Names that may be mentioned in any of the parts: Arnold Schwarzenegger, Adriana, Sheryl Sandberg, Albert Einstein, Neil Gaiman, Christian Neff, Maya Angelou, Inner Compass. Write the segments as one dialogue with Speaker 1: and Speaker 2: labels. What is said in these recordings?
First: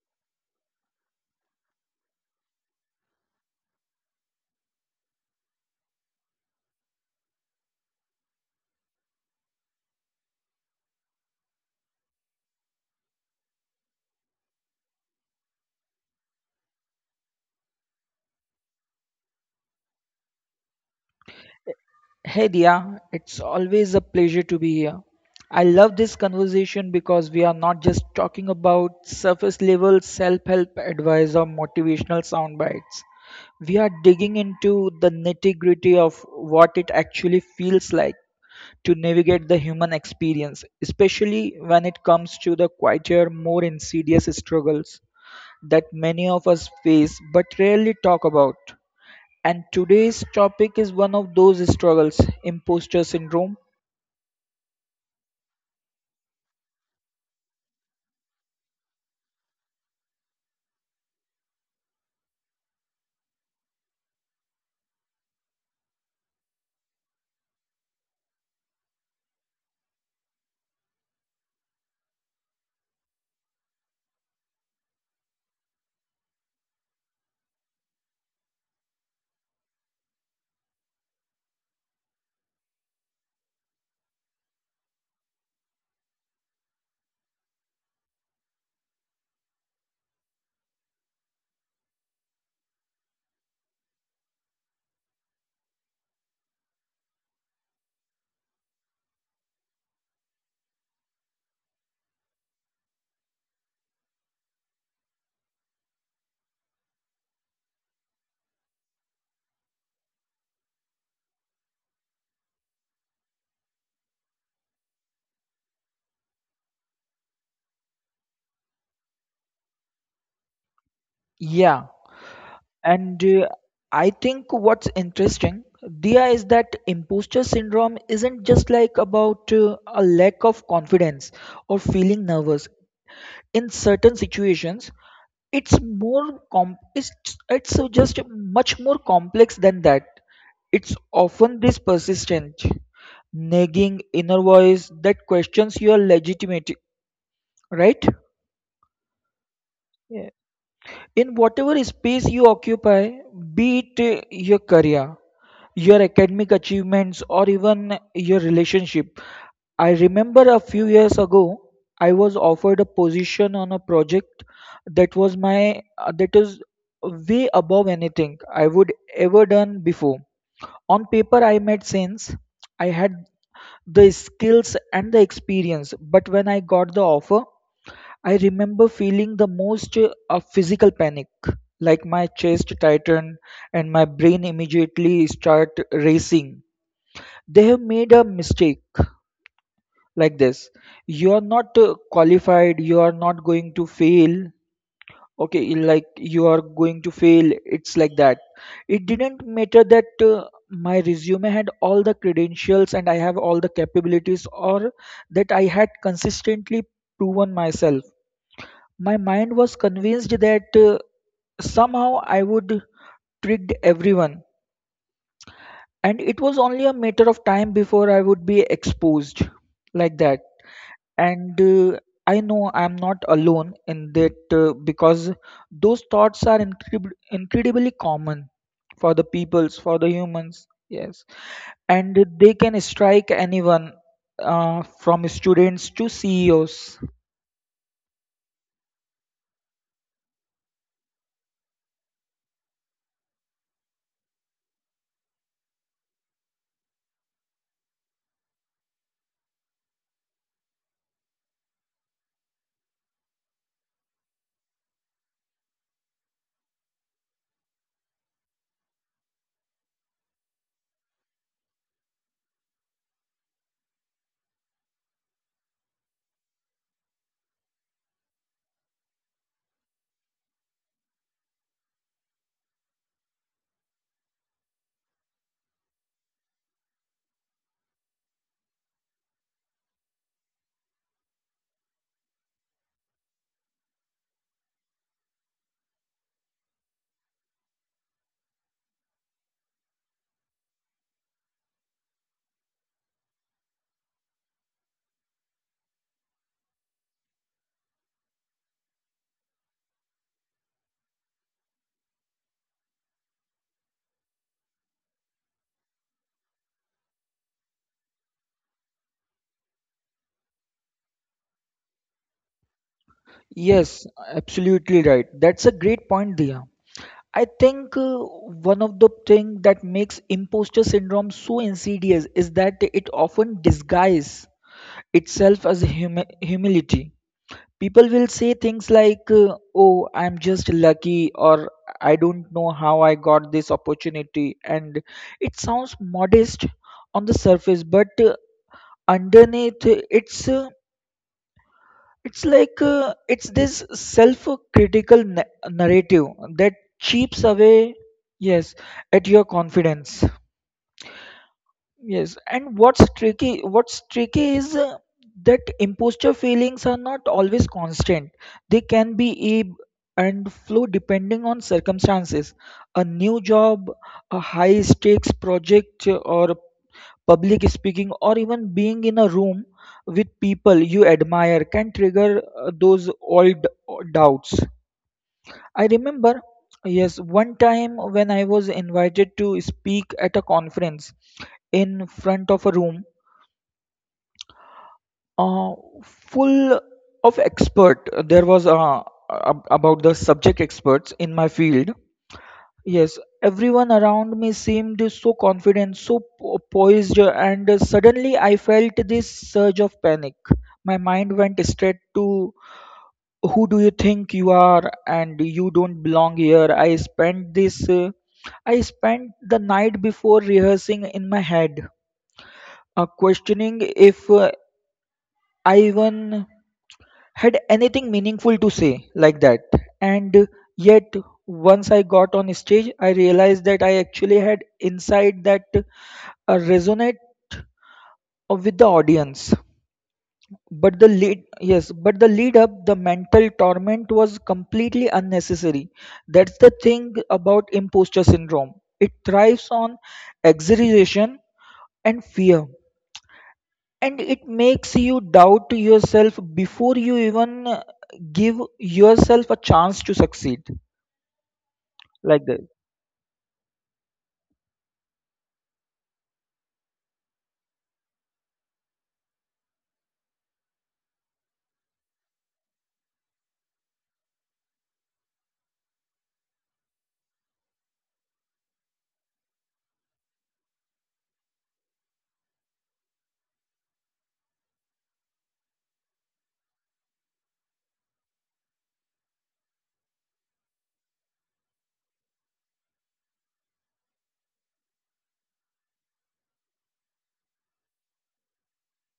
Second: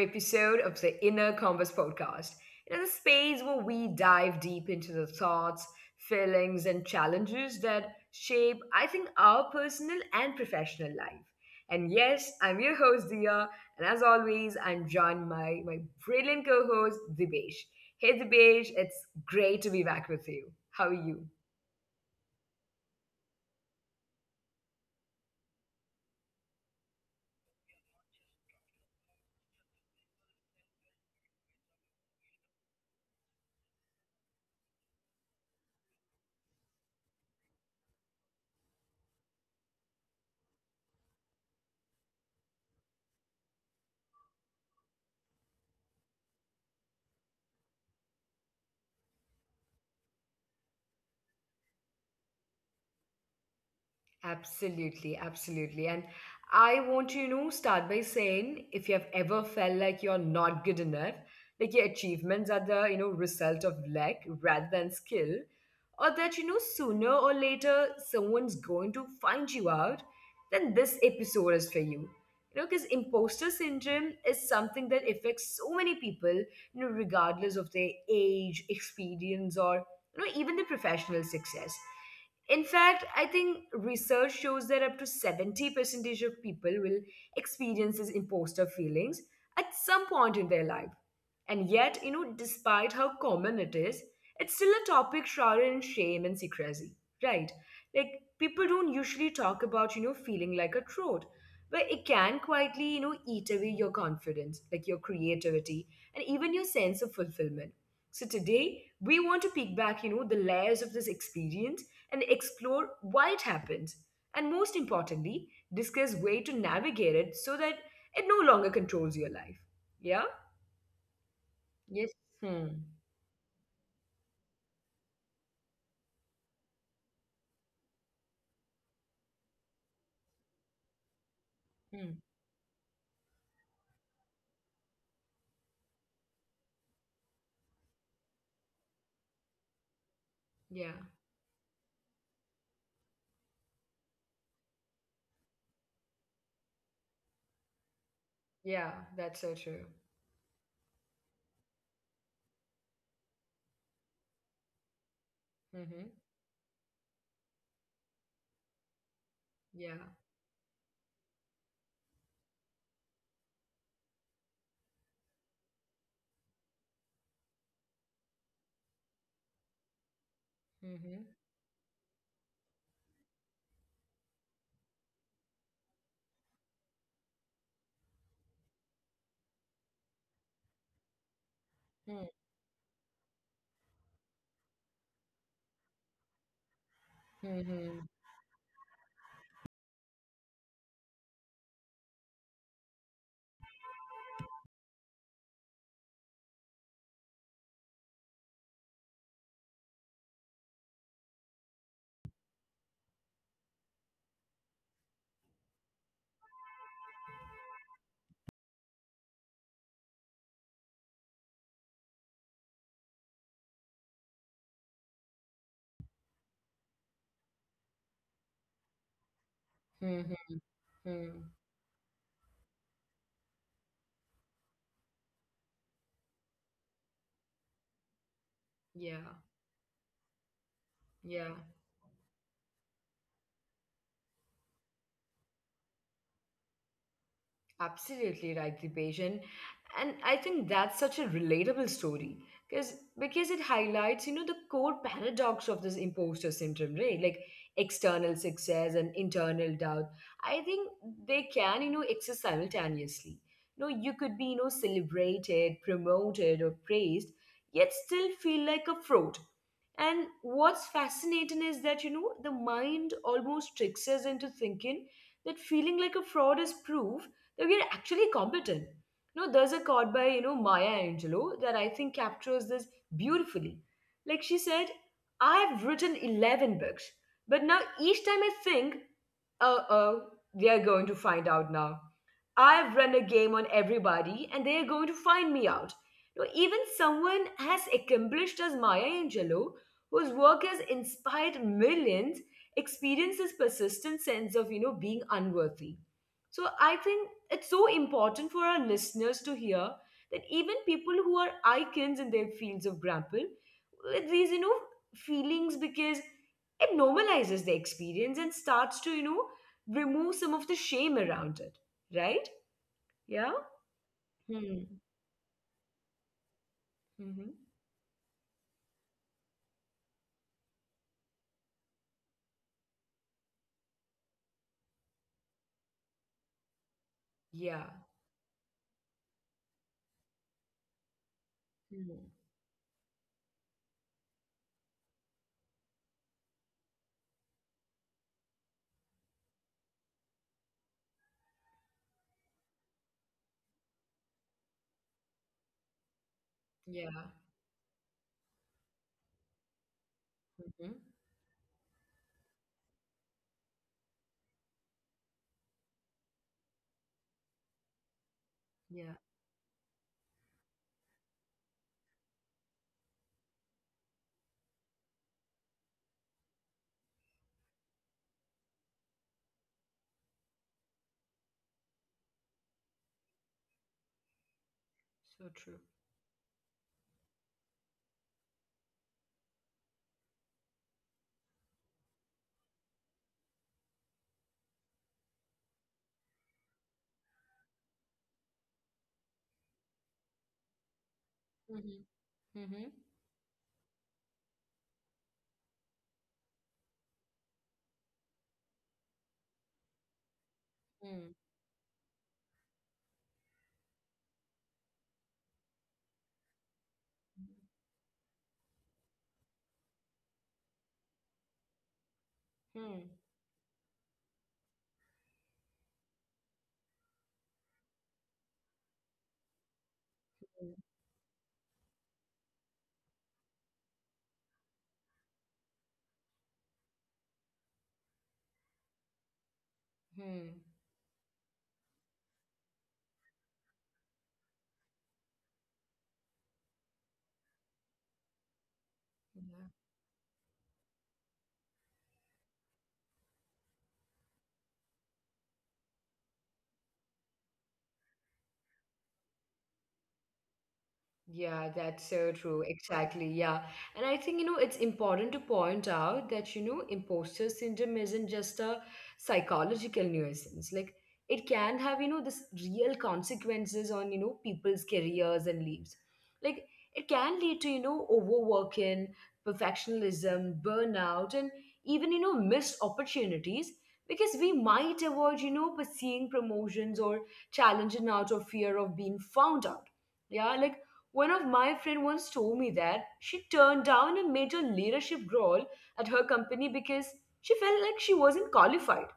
Speaker 1: episode of the Inner Compass podcast. Another space where we dive deep into the thoughts, feelings, and challenges that shape, I think, our personal and professional life. And yes, I'm your host Dia, and as always, I'm joined by my brilliant co-host Dibesh. Hey Dibesh, it's great to be back with you. How are you?
Speaker 2: Hey Dia, it's always a pleasure to be here. I love this conversation because we are not just talking about surface level self help advice or motivational sound bites. We are digging into the nitty gritty of what it actually feels like to navigate the human experience, especially when it comes to the quieter, more insidious struggles that many of us face but rarely talk about. And today's topic is one of those struggles, imposter syndrome.
Speaker 1: Absolutely, absolutely. And I want to, start by saying if you have ever felt like you're not good enough, like your achievements are the, result of luck rather than skill, or that, sooner or later someone's going to find you out, then this episode is for you. You know, because imposter syndrome is something that affects so many people, regardless of their age, experience, or even the professional success. In fact, I think research shows that up to 70 percentage of people will experience these imposter feelings at some point in their life. And yet, despite how common it is, it's still a topic shrouded in shame and secrecy, right? Like, people don't usually talk about, feeling like a trout, but it can quietly, eat away your confidence, like your creativity, and even your sense of fulfillment. So today we want to peek back, the layers of this experience and explore why it happens. And most importantly, discuss way to navigate it so that it no longer controls your life. Yeah?
Speaker 2: Yeah,
Speaker 1: Yes. Hmm.
Speaker 2: and I think what's interesting, Dia, is that imposter syndrome isn't just like about a lack of confidence or
Speaker 1: Hmm.
Speaker 2: feeling nervous in certain situations. It's more com- it's, it's just much more complex than that.
Speaker 1: Yeah.
Speaker 2: It's often this persistent, nagging inner voice that questions your legitimacy, right?
Speaker 1: Yeah, that's so true.
Speaker 2: In whatever space you occupy, be it your career, your
Speaker 1: Mm-hmm.
Speaker 2: academic achievements, or even your relationship. I
Speaker 1: Yeah.
Speaker 2: remember a few years ago, I was offered a position on a project that was my that is way above anything I would ever done before. On
Speaker 1: Mm-hmm.
Speaker 2: paper, I made sense. I had the skills and the experience, but when I got the offer, I remember feeling the most a physical panic, like
Speaker 1: Hmm.
Speaker 2: my chest tightened and my brain immediately start racing.
Speaker 1: Hmm.
Speaker 2: They have
Speaker 1: Hmm.
Speaker 2: made a mistake like this. You are not qualified. You are not going to fail. Okay, like you are going to fail. It's like that. It didn't matter that my resume had all the credentials and I have all the capabilities, or that I had consistently proven myself. My mind was convinced that somehow I would trick everyone, and it was only a matter of time before I would be exposed like that.
Speaker 1: Hmm. Hmm.
Speaker 2: And I know I'm not alone in that because those thoughts are incredibly common for the
Speaker 1: Yeah.
Speaker 2: peoples, for the humans. Yes,
Speaker 1: Yeah.
Speaker 2: and they can strike anyone from students to CEOs.
Speaker 1: Absolutely right, Dipesh. And I think that's such a relatable story because it highlights, you know, the core paradox of this imposter syndrome, right? Like external success and internal doubt. I think they can, exist simultaneously. You know, you could be, celebrated, promoted, or praised, yet still feel like a fraud. And what's fascinating is that, the mind almost tricks us into thinking that feeling like a fraud is proof that we are actually competent. You know, there's a quote by, Maya Angelou that I think captures this beautifully. Like she said, I've written 11 books, but now each time I think, uh oh, they are going to find out now. I've run a game on everybody and they're going to find me out. No, even someone as accomplished as Maya Angelou, whose work has inspired millions, experiences persistent sense of being unworthy. So I think it's so important for our listeners to hear that even people who are icons in their fields of grapple, with these feelings because it normalizes the experience and starts to remove some of the shame around it, right? Yeah?
Speaker 2: Yes, absolutely
Speaker 1: Hmm.
Speaker 2: right. That's a great point, Dia. I
Speaker 1: Mhm.
Speaker 2: think one of the thing that makes imposter syndrome so insidious is that it often disguises itself as humility.
Speaker 1: Yeah.
Speaker 2: People will say things like, "Oh, I'm just lucky," or "I
Speaker 1: Hmm.
Speaker 2: don't know how I got this opportunity," and it sounds modest on the surface, but underneath it's this self-critical narrative that
Speaker 1: Yeah.
Speaker 2: cheaps away, yes, at your confidence.
Speaker 1: Mhm.
Speaker 2: Yes, and what's tricky? What's tricky is that imposter feelings are not always constant. They can
Speaker 1: Yeah.
Speaker 2: be ebb and flow depending on circumstances. A new job, a high-stakes project, or public speaking, or even being in a room with people you admire can trigger those old doubts.
Speaker 1: So
Speaker 2: I
Speaker 1: true.
Speaker 2: remember, yes, one time when I was invited to speak at a conference in front of a room uh, full of expert. There was about the subject experts in my field.
Speaker 1: Mhm. Mhm.
Speaker 2: Yes, everyone around me seemed so confident, so poised, and suddenly I felt this surge of panic. My mind
Speaker 1: Hmm.
Speaker 2: went straight to who do you think you are and you don't belong here. I spent the night before rehearsing in my head,
Speaker 1: Hmm.
Speaker 2: questioning if I even had anything meaningful to say like that. And
Speaker 1: Hmm.
Speaker 2: yet once I got on stage, I realized that I actually had inside that resonate with the audience,
Speaker 1: Hmm.
Speaker 2: but the lead up the mental torment was completely unnecessary. That's the thing about imposter syndrome. It thrives
Speaker 1: Yeah.
Speaker 2: on exaggeration and fear, and it makes you doubt yourself before you even give yourself a chance to succeed
Speaker 1: Yeah, that's
Speaker 2: like
Speaker 1: so
Speaker 2: that.
Speaker 1: true. Exactly. Yeah. And I think, it's important to point out that, imposter syndrome isn't just a psychological nuisance. Like, it can have, this real consequences on, people's careers and lives. Like, it can lead to, overworking, perfectionism, burnout, and even, missed opportunities because we might avoid, pursuing promotions or challenging out of fear of being found out. Yeah. Like, one of my friend once told me that she turned down a major leadership role at her company because she felt like she wasn't qualified,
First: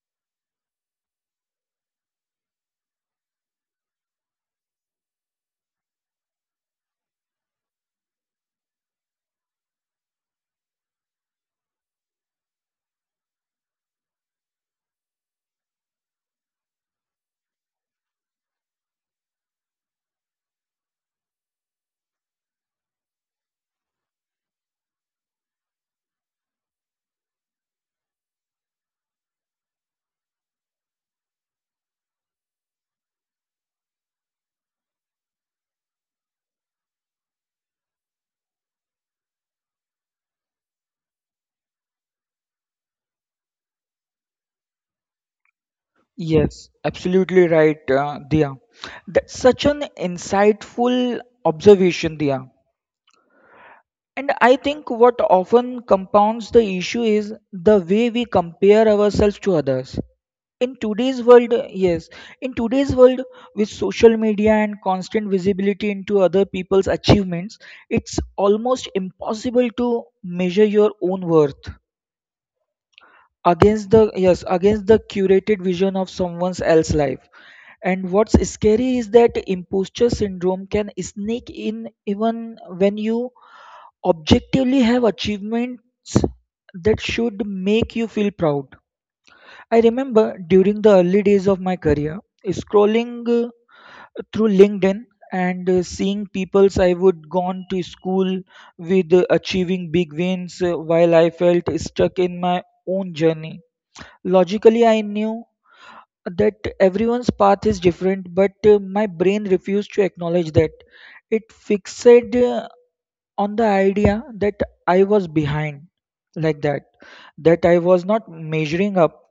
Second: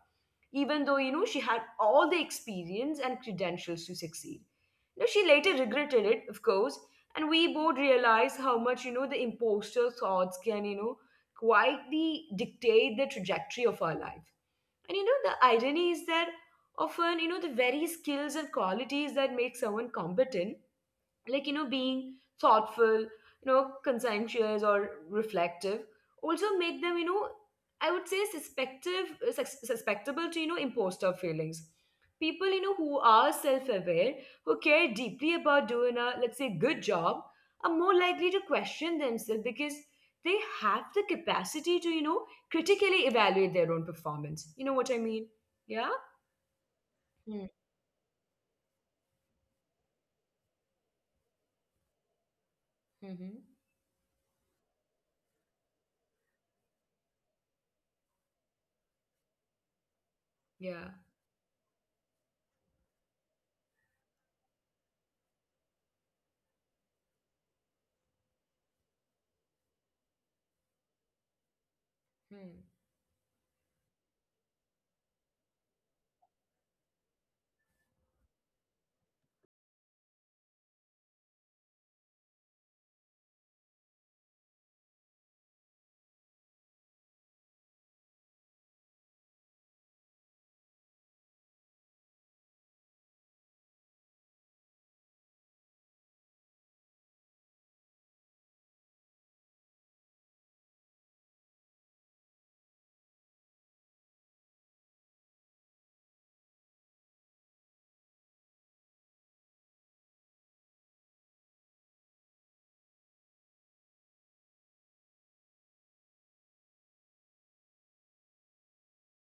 Speaker 1: even though she had all the experience and credentials to succeed. Now she later regretted it, of course, and we both realized how much the imposter thoughts can quietly dictate the trajectory of our life. And the irony is that often the very skills and qualities that make someone competent like being thoughtful, conscientious or reflective also make them, I would say suspective, susceptible to imposter feelings. People, who are self-aware, who care deeply about doing a let's say good job are more likely to question themselves because they have the capacity to critically evaluate their own performance, what I mean. Yeah.
Speaker 2: Yes, absolutely right, Dia. That's such an insightful observation, Dia.
Speaker 1: Mm-hmm.
Speaker 2: And I think what often compounds the issue is the way we compare ourselves to others. In
Speaker 1: Yeah.
Speaker 2: today's world, in today's world with social media and constant visibility into other people's achievements, it's almost impossible to measure your own worth
Speaker 1: Hmm.
Speaker 2: against the curated vision of someone else's life. And what's scary is that imposter syndrome can sneak in even when you objectively have achievements that should make you feel proud. I remember during the early days of my career, scrolling through LinkedIn and seeing people's I would gone to school with achieving big wins while I felt stuck in my own journey. Logically, I knew that everyone's path is different, but my brain refused to acknowledge that. It fixated on the idea that I was behind like that, that I was not measuring up,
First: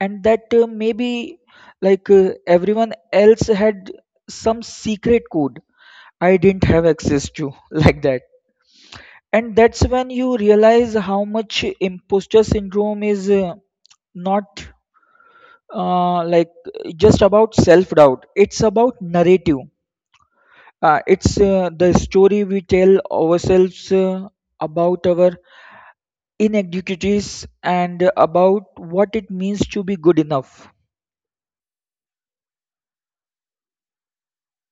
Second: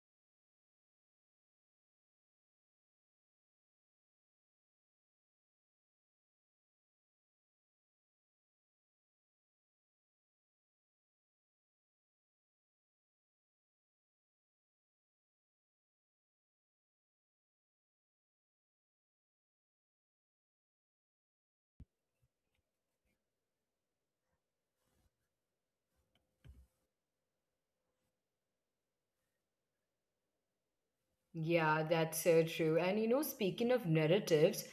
Speaker 2: and that maybe everyone else had some secret code I didn't have access to, like that. And that's when you realize how much imposter syndrome is not uh, like just about self doubt, it's about narrative. It's the story we tell ourselves about our inequities and about what it means to be good enough.
Speaker 1: Yeah, that's so true. And you know, speaking of narratives,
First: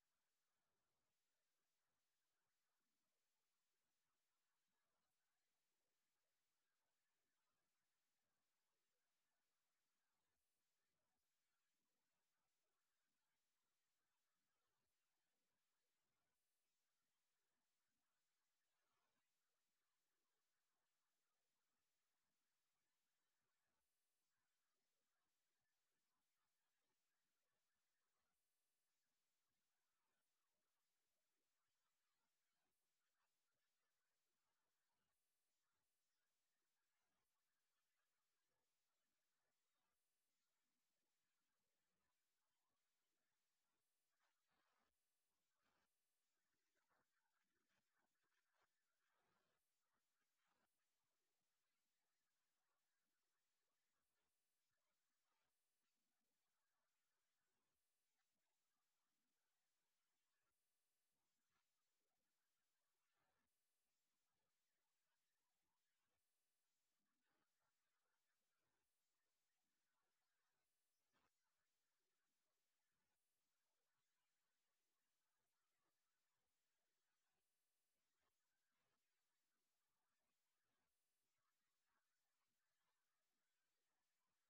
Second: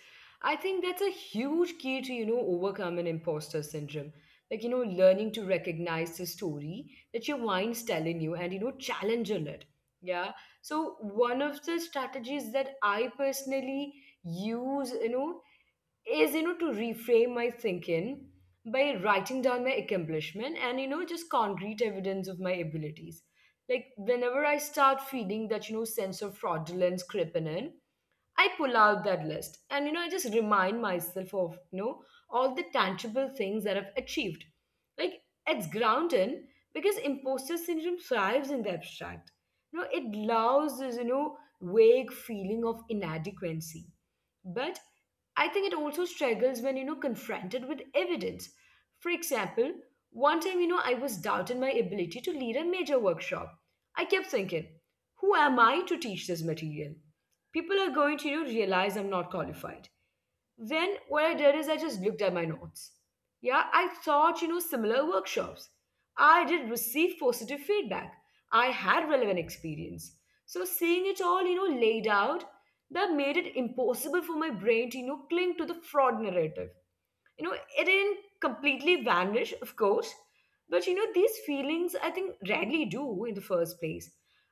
Speaker 1: I think that's a huge key to, overcome an imposter syndrome. Like, learning to recognize the story that your mind's telling you and, challenge on it. Yeah. So one of the strategies that I personally use, is to reframe my thinking by writing down my accomplishment and just concrete evidence of my abilities. Like whenever I start feeling that, sense of fraudulence creeping in, I pull out that list and, I just remind myself of, all the tangible things that I've achieved. Like, it's grounding because imposter syndrome thrives in the abstract. You know, it allows this, vague feeling of inadequacy, but I think it also struggles when, confronted with evidence. For example, one time, I was doubting my ability to lead a major workshop. I kept thinking, who am I to teach this material? People are going to, realize I'm not qualified. Then what I did is I just looked at my notes. Yeah, I taught, similar workshops. I did receive positive feedback. I had relevant experience. So seeing it all, laid out, that made it impossible for my brain to, cling to the fraud narrative. You know, it didn't completely vanish, of course, but these feelings I think rarely do in the first place.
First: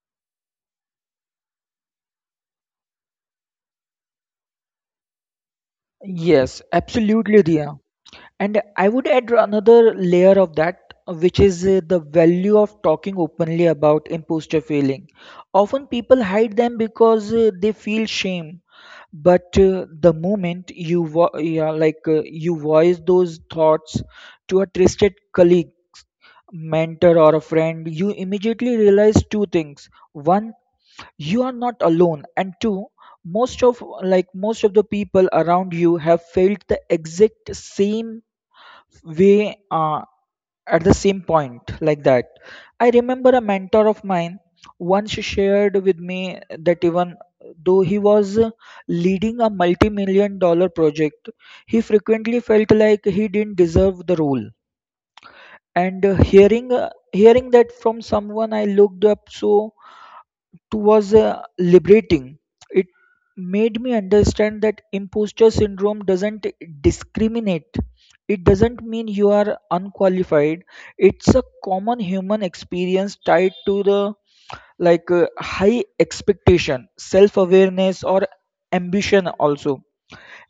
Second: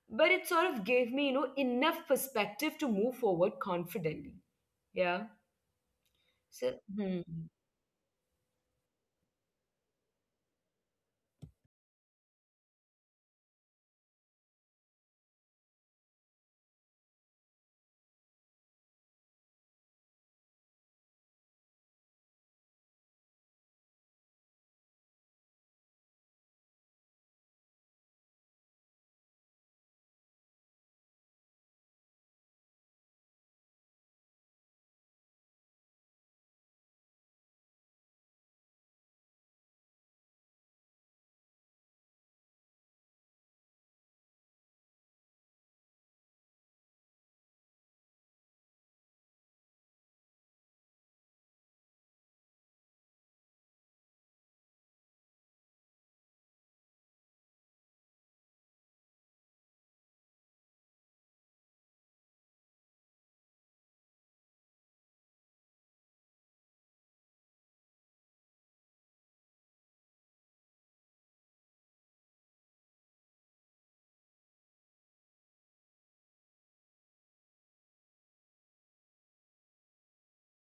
Speaker 1: But it sort of gave me, enough perspective to move forward confidently. Yeah.
Speaker 2: Yes,
Speaker 1: So, hmm.
Speaker 2: absolutely, Riya. And I would add another layer of that, which is the value of talking openly about imposter feeling. Often people hide them because they feel shame. But the moment you you voice those thoughts to a trusted colleague, mentor, or a friend, you immediately realize two things. One, you are not alone, and two, most of the people around you have felt the exact same way at the same point like that. I remember a mentor of mine once shared with me that even though he was leading a multi-million-dollar project, he frequently felt like he didn't deserve the role. And hearing that from someone I looked up so was liberating. It made me understand that imposter syndrome doesn't discriminate. It doesn't mean you are unqualified. It's a common human experience tied to the high expectation, self awareness, or ambition also.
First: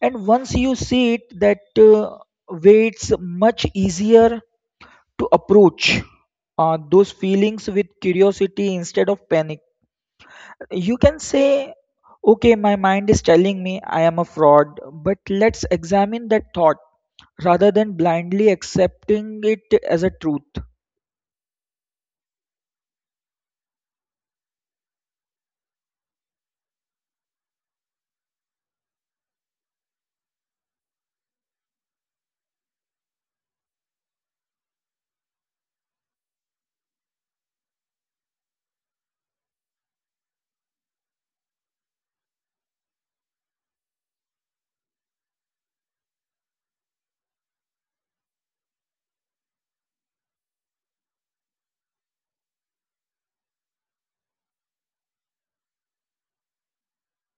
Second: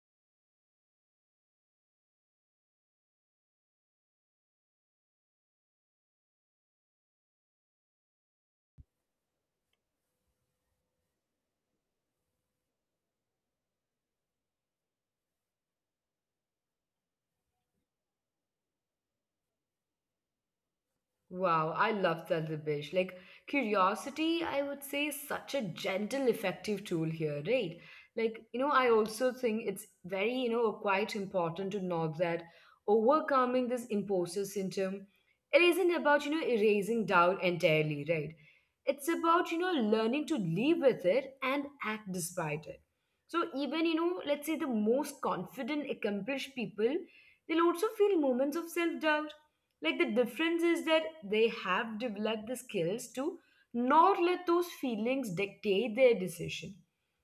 Speaker 2: And once you see it that way, it's much easier to approach those feelings with curiosity instead of panic. You can say, okay, my mind is telling me I am a fraud, but let's examine that thought rather than blindly accepting it as a truth.
Speaker 1: Wow, I love that, Dibesh. Like, curiosity, I would say, is such a gentle, effective tool here, right? Like, I also think it's very, quite important to note that overcoming this imposter syndrome, it isn't about, erasing doubt entirely, right? It's about, learning to live with it and act despite it. So, even, let's say the most confident, accomplished people, they'll also feel moments of self doubt. Like the difference is that they have developed the skills to not let those feelings dictate their decision.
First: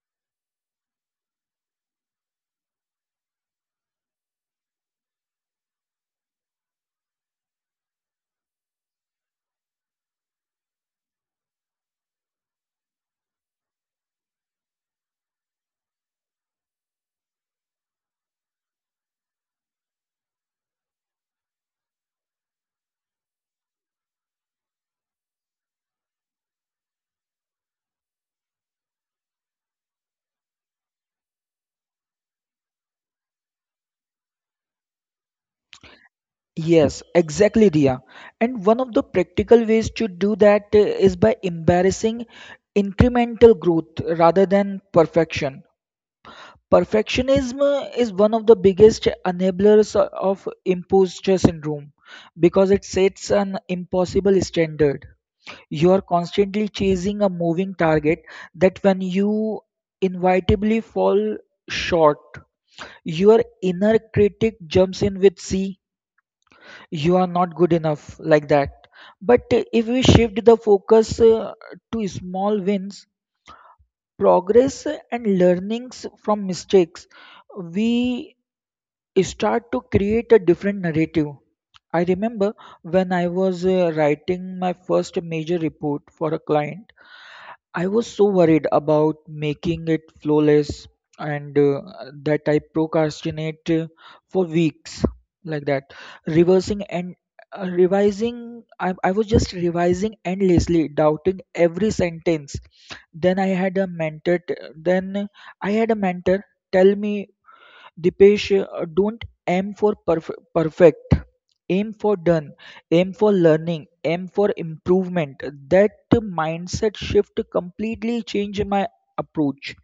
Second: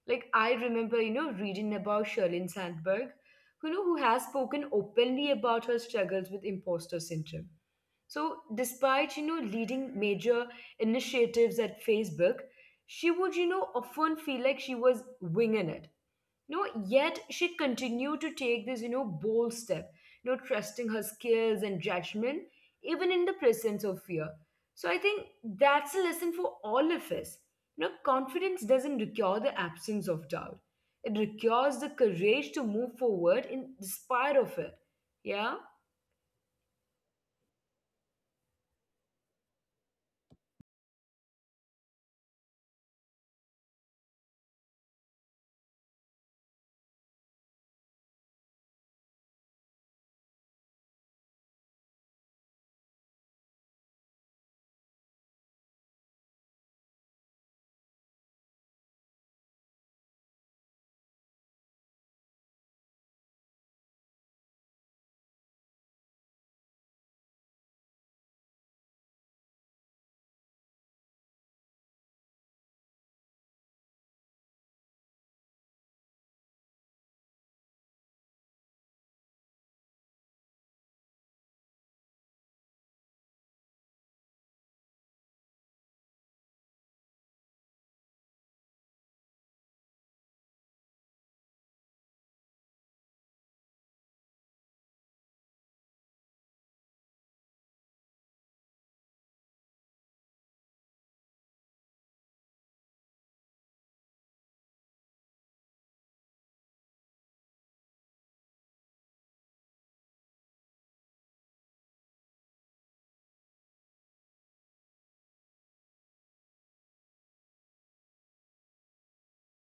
Speaker 1: Like I remember, reading about Sherlyn Sandberg, who has spoken openly about her struggles with imposter syndrome. So despite, leading major initiatives at Facebook, she would, often feel like she was winging it. No. Yet she continued to take this, bold step, trusting her skills and judgment even in the presence of fear. So I think that's a lesson for all of us. You know, confidence doesn't require the absence of doubt; it requires the courage to move forward in despite of it. Yeah.
Speaker 2: Yes, exactly, Dia. And one of the practical ways to do that is by embarrassing incremental growth rather than perfection. Perfectionism is one of the biggest enablers of imposter syndrome because it sets an impossible standard. You are constantly chasing a moving target that when you inevitably fall short, your inner critic jumps in with, see, you are not good enough, like that. But if we shift the focus to small wins, progress and learnings from mistakes, we start to create a different narrative. I remember when I was writing my first major report for a client. I was so worried about making it flawless and that I procrastinate for weeks like that. Reversing and revising, I was just revising endlessly, doubting every sentence. Then I had a mentor tell me, Dipesh, don't aim for perfect. Aim for done. Aim for learning. Aim for improvement. That mindset shift completely changed my approach.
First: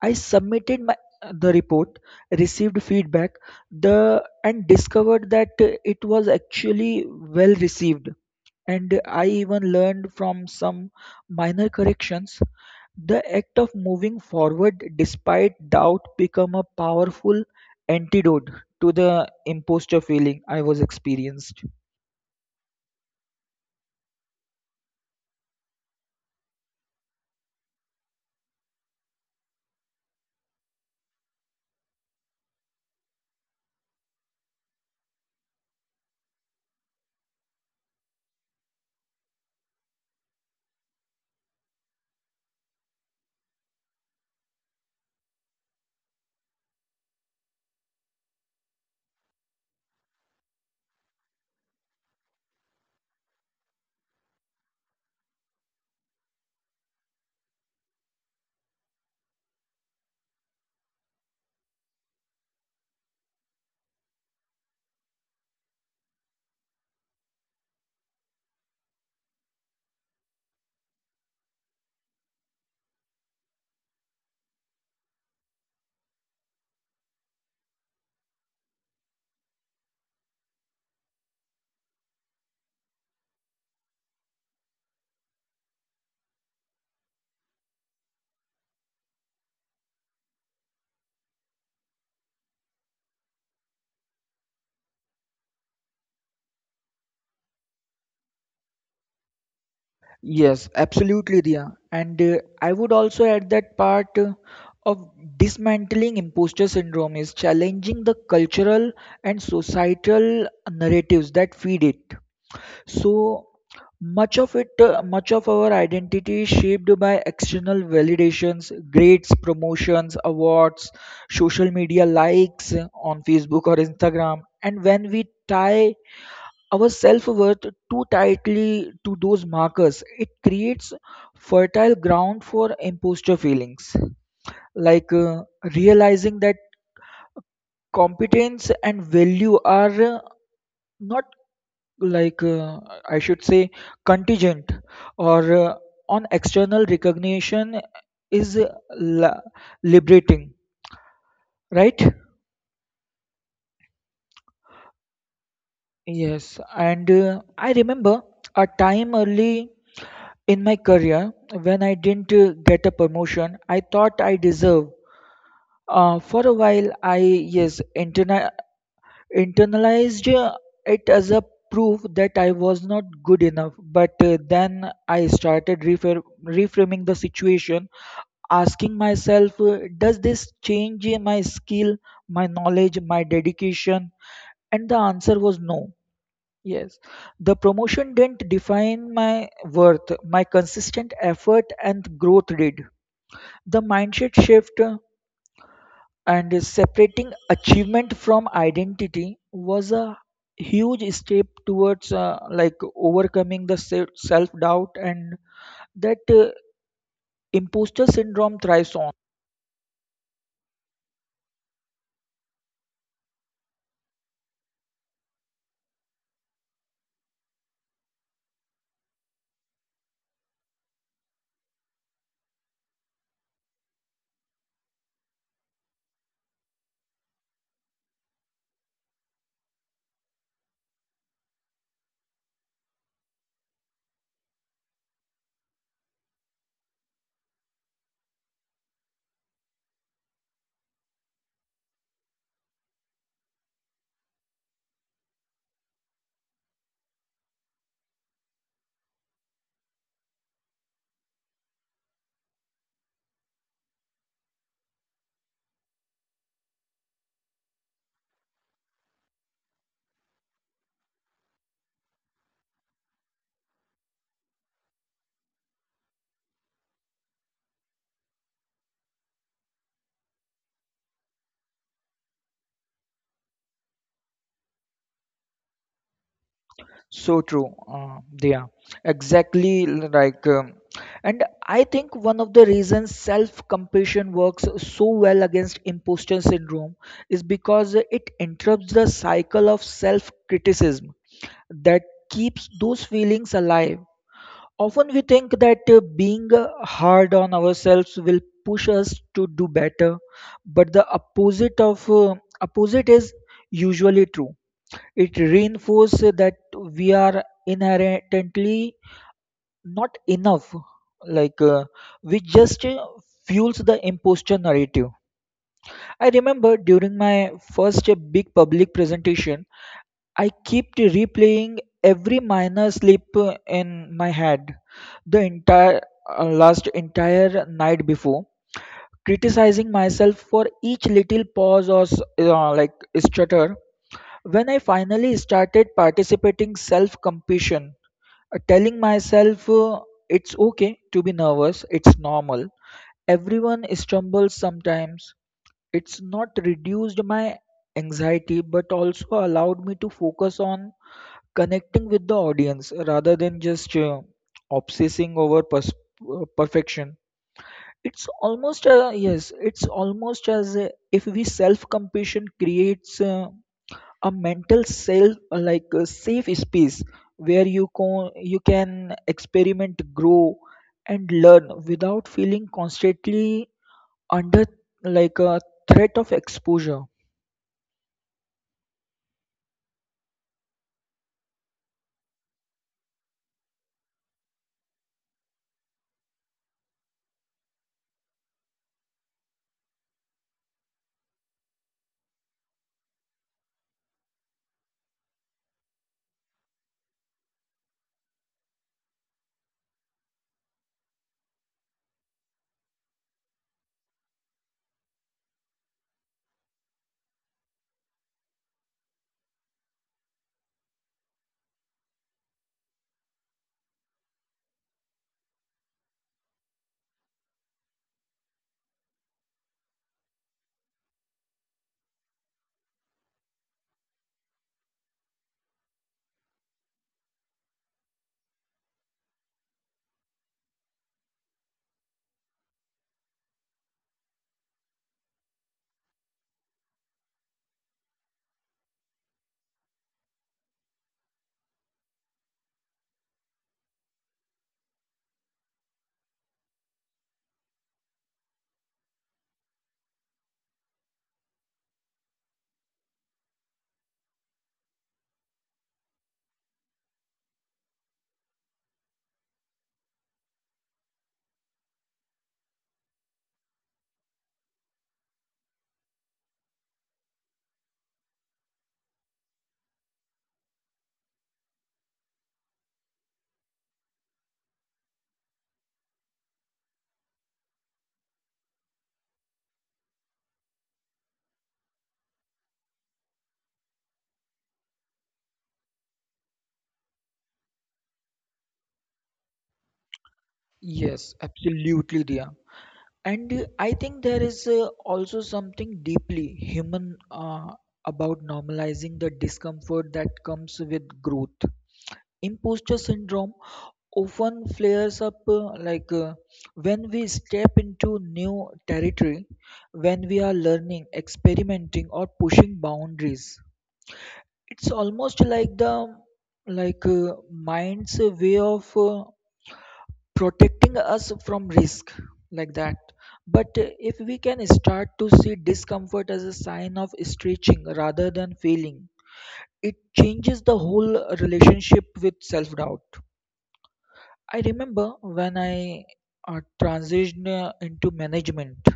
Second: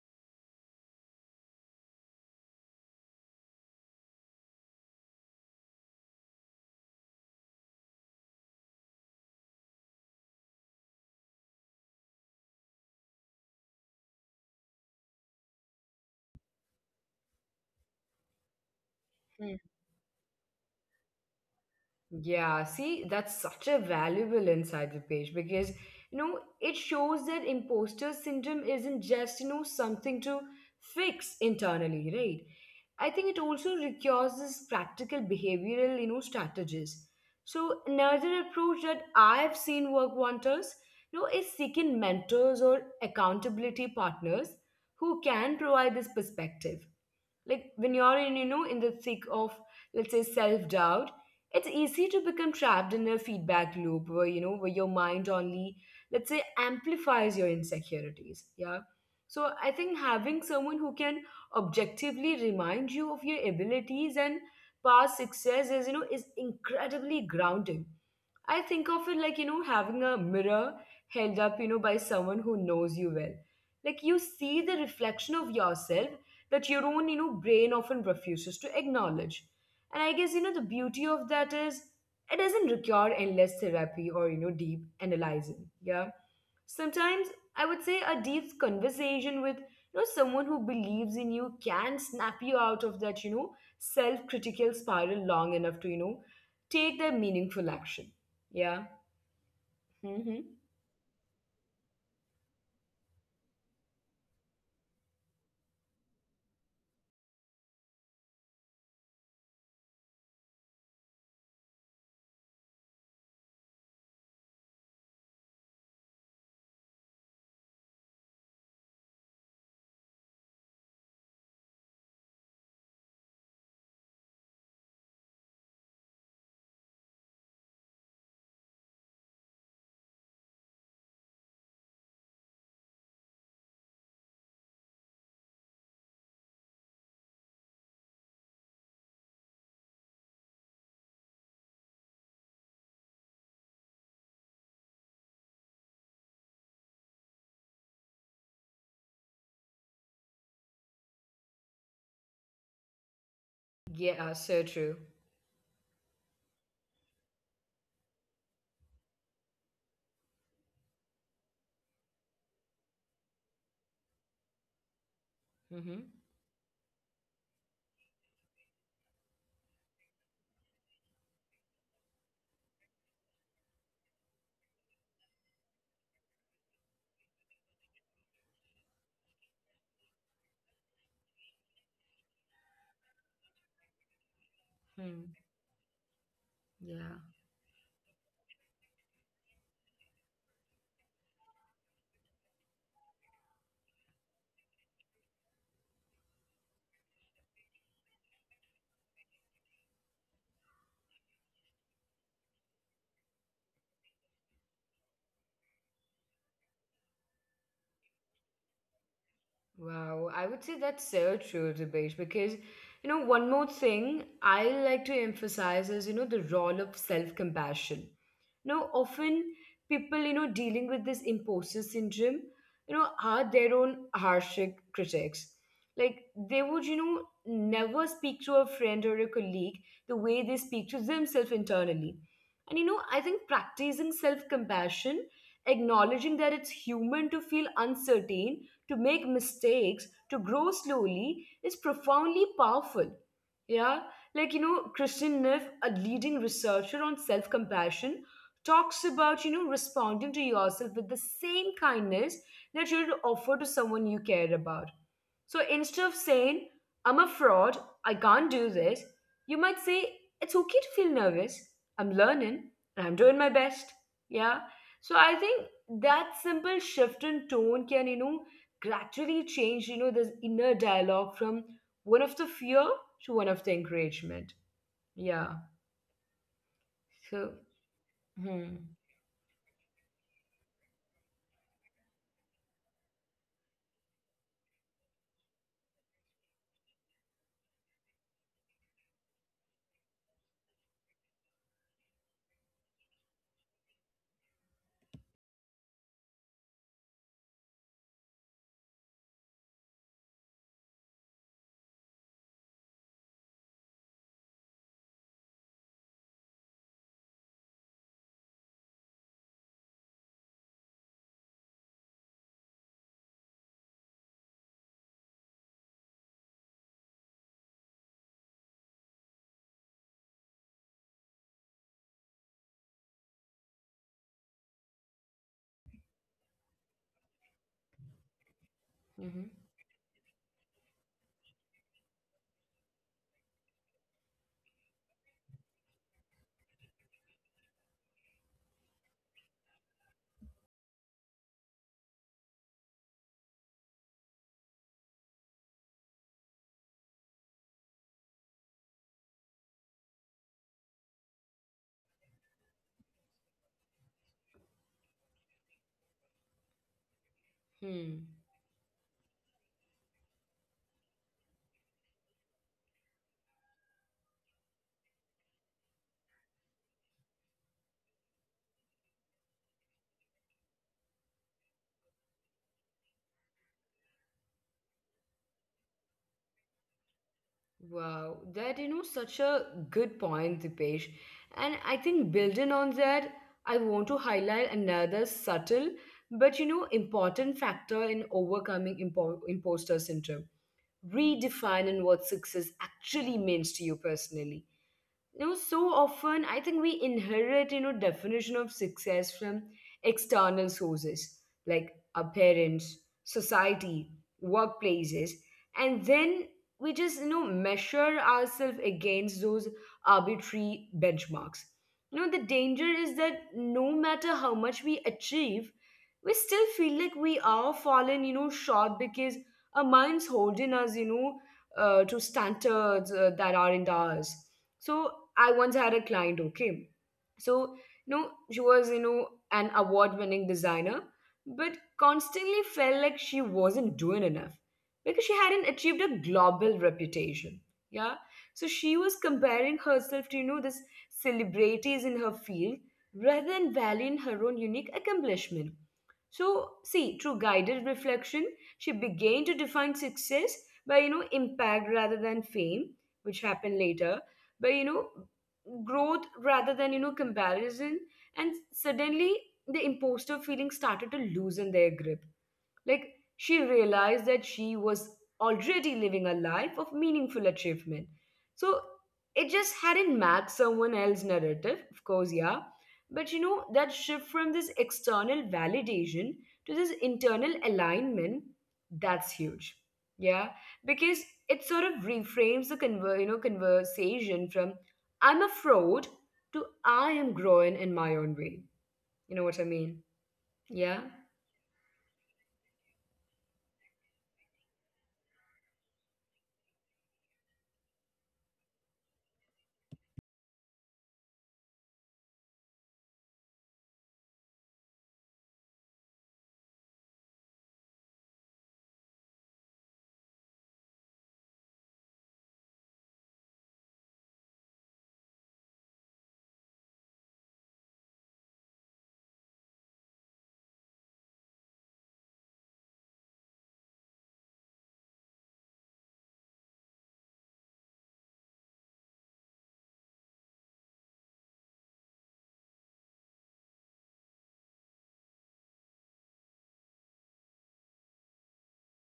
Speaker 2: I submitted my the report, received feedback, the and discovered that it was actually well received. And I even learned from some minor corrections. The act of moving forward despite doubt become a powerful antidote to the imposter feeling I was experienced.
Speaker 1: Yeah, see, that's such a valuable insight, Dipesh, because it shows that imposter syndrome isn't just, something to fix internally, right? I think it also requires this practical behavioral, strategies. So another approach that I've seen work wonders, is seeking mentors or accountability partners who can provide this perspective. Like when you're in, in the thick of, let's say, self-doubt, it's easy to become trapped in a feedback loop where, where your mind only, let's say, amplifies your insecurities. Yeah, so I think having someone who can objectively remind you of your abilities and past success is, is incredibly grounding. I think of it like, having a mirror held up, by someone who knows you well. Like you see the reflection of yourself that your own, brain often refuses to acknowledge. And I guess, the beauty of that is it doesn't require endless therapy or, deep analyzing. Yeah, sometimes I would say a deep conversation with, someone who believes in you can snap you out of that, self-critical spiral long enough to, take their meaningful action. Yeah.
Speaker 2: Yes,
Speaker 1: hmm
Speaker 2: absolutely, Dia. And I would also add that part of dismantling imposter syndrome is challenging the cultural and societal narratives that feed it. So much of our identity is shaped by external validations, grades, promotions, awards, social media likes on Facebook or Instagram. And when we tie our self worth too tightly to those markers, it creates fertile ground for imposter feelings. Like uh, Realizing that competence and value are not like I should say contingent or on external recognition is liberating, right?
Speaker 1: yeah, so true.
Speaker 2: Yes, and I remember a time early in my career when I didn't get a promotion I thought I deserved. For a
Speaker 1: mm-hmm.
Speaker 2: while, I internalized it as a proof that I was not good enough. But then I started reframing the situation, asking myself, does this change my skill, my knowledge, my dedication? And the answer was no.
Speaker 1: Hmm.
Speaker 2: Yes. The
Speaker 1: Yeah.
Speaker 2: promotion didn't define my worth, my consistent effort and growth did. The mindset shift and separating achievement from identity was a huge step towards overcoming the self doubt and that imposter syndrome thrives on.
Speaker 1: Wow, I would say that's so true, Dibesh, because one more thing I like to emphasize is, the role of self-compassion. You know, often people, dealing with this imposter syndrome, are their own harsh critics. Like they would, never speak to a friend or a colleague the way they speak to themselves internally. And I think practicing self-compassion, acknowledging that it's human to feel uncertain to make mistakes, to grow slowly is profoundly powerful. Yeah, like, Christian Neff, a leading researcher on self compassion, talks about responding to yourself with the same kindness that you would offer to someone you care about. So instead of saying, "I'm a fraud, I can't do this," you might say, "It's okay to feel nervous. I'm learning and I'm doing my best." Yeah. So I think that simple shift in tone can, you know, gradually change, you know, this inner dialogue from one of the fear to one of the encouragement. Yeah.
Speaker 2: So true.
Speaker 1: So,
Speaker 2: Yeah,
Speaker 1: hmm,
Speaker 2: exactly. Like, um, and I think one of the reasons self-compassion works so well against imposter syndrome is because it interrupts the cycle of self-criticism that keeps those feelings alive. Often we think that being hard on ourselves will push us to do better, but the opposite is usually true. It reinforces that we are inherently not enough, like uh, which just fuels the imposter narrative. I remember during my first big public presentation, I kept replaying every minor slip in my head the entire last entire night before,
Speaker 1: hmm,
Speaker 2: criticizing myself for each little pause or like stutter. When I finally started participating, self compassion, telling myself it's okay to be nervous, it's normal. Everyone stumbles sometimes. It's not reduced my anxiety, but also allowed me to focus on connecting with the audience rather than just obsessing over perfection.
Speaker 1: hmm.
Speaker 2: It's almost yes, it's almost as if we self compassion creates a mental self, like a safe space where you can experiment, grow, and learn without feeling constantly under like a threat of exposure.
Speaker 1: Wow, that you know, such a good point, Dipesh. And I think building on that, I want to highlight another subtle but you know important factor in overcoming imposter syndrome, redefining what success actually means to you personally. You know, so often I think we inherit, you know, definition of success from external sources like our parents, society, workplaces, and then we just, you know, measure ourselves against those arbitrary benchmarks. You know, the danger is that no matter how much we achieve, we still feel like we are fallen, you know, short because our minds holding us, you know, to standards that aren't ours. So I once had a client, okay. So, you know, she was, you know, an award-winning designer, but constantly felt like she wasn't doing enough because she hadn't achieved a global reputation. Yeah. So she was comparing herself to, you know, this celebrities in her field rather than valuing her own unique accomplishment. So, see, through guided reflection, she began to define success by, you know, impact rather than fame, which happened later, by you know growth rather than you know comparison, and suddenly the imposter feeling started to loosen their grip. Like, she realized that she was already living a life of meaningful achievement. So, it just hadn't matched someone else's narrative, of course, yeah. But you know, that shift from this external validation to this internal alignment, that's huge. Yeah. Because it sort of reframes the you know, conversation from "I'm a fraud" to "I am growing in my own way." You know what I mean? Yeah.
Speaker 2: Yes, absolutely, dear. And I think there is also something deeply human about normalizing the discomfort that comes with growth. Imposter syndrome often flares up when we step into new territory, when we are learning, experimenting, or pushing boundaries. It's almost like the mind's way of protecting us from risk, like that. But if we can start to see discomfort as a sign of stretching rather than failing, it changes the whole relationship with self doubt. I remember when I transitioned into management.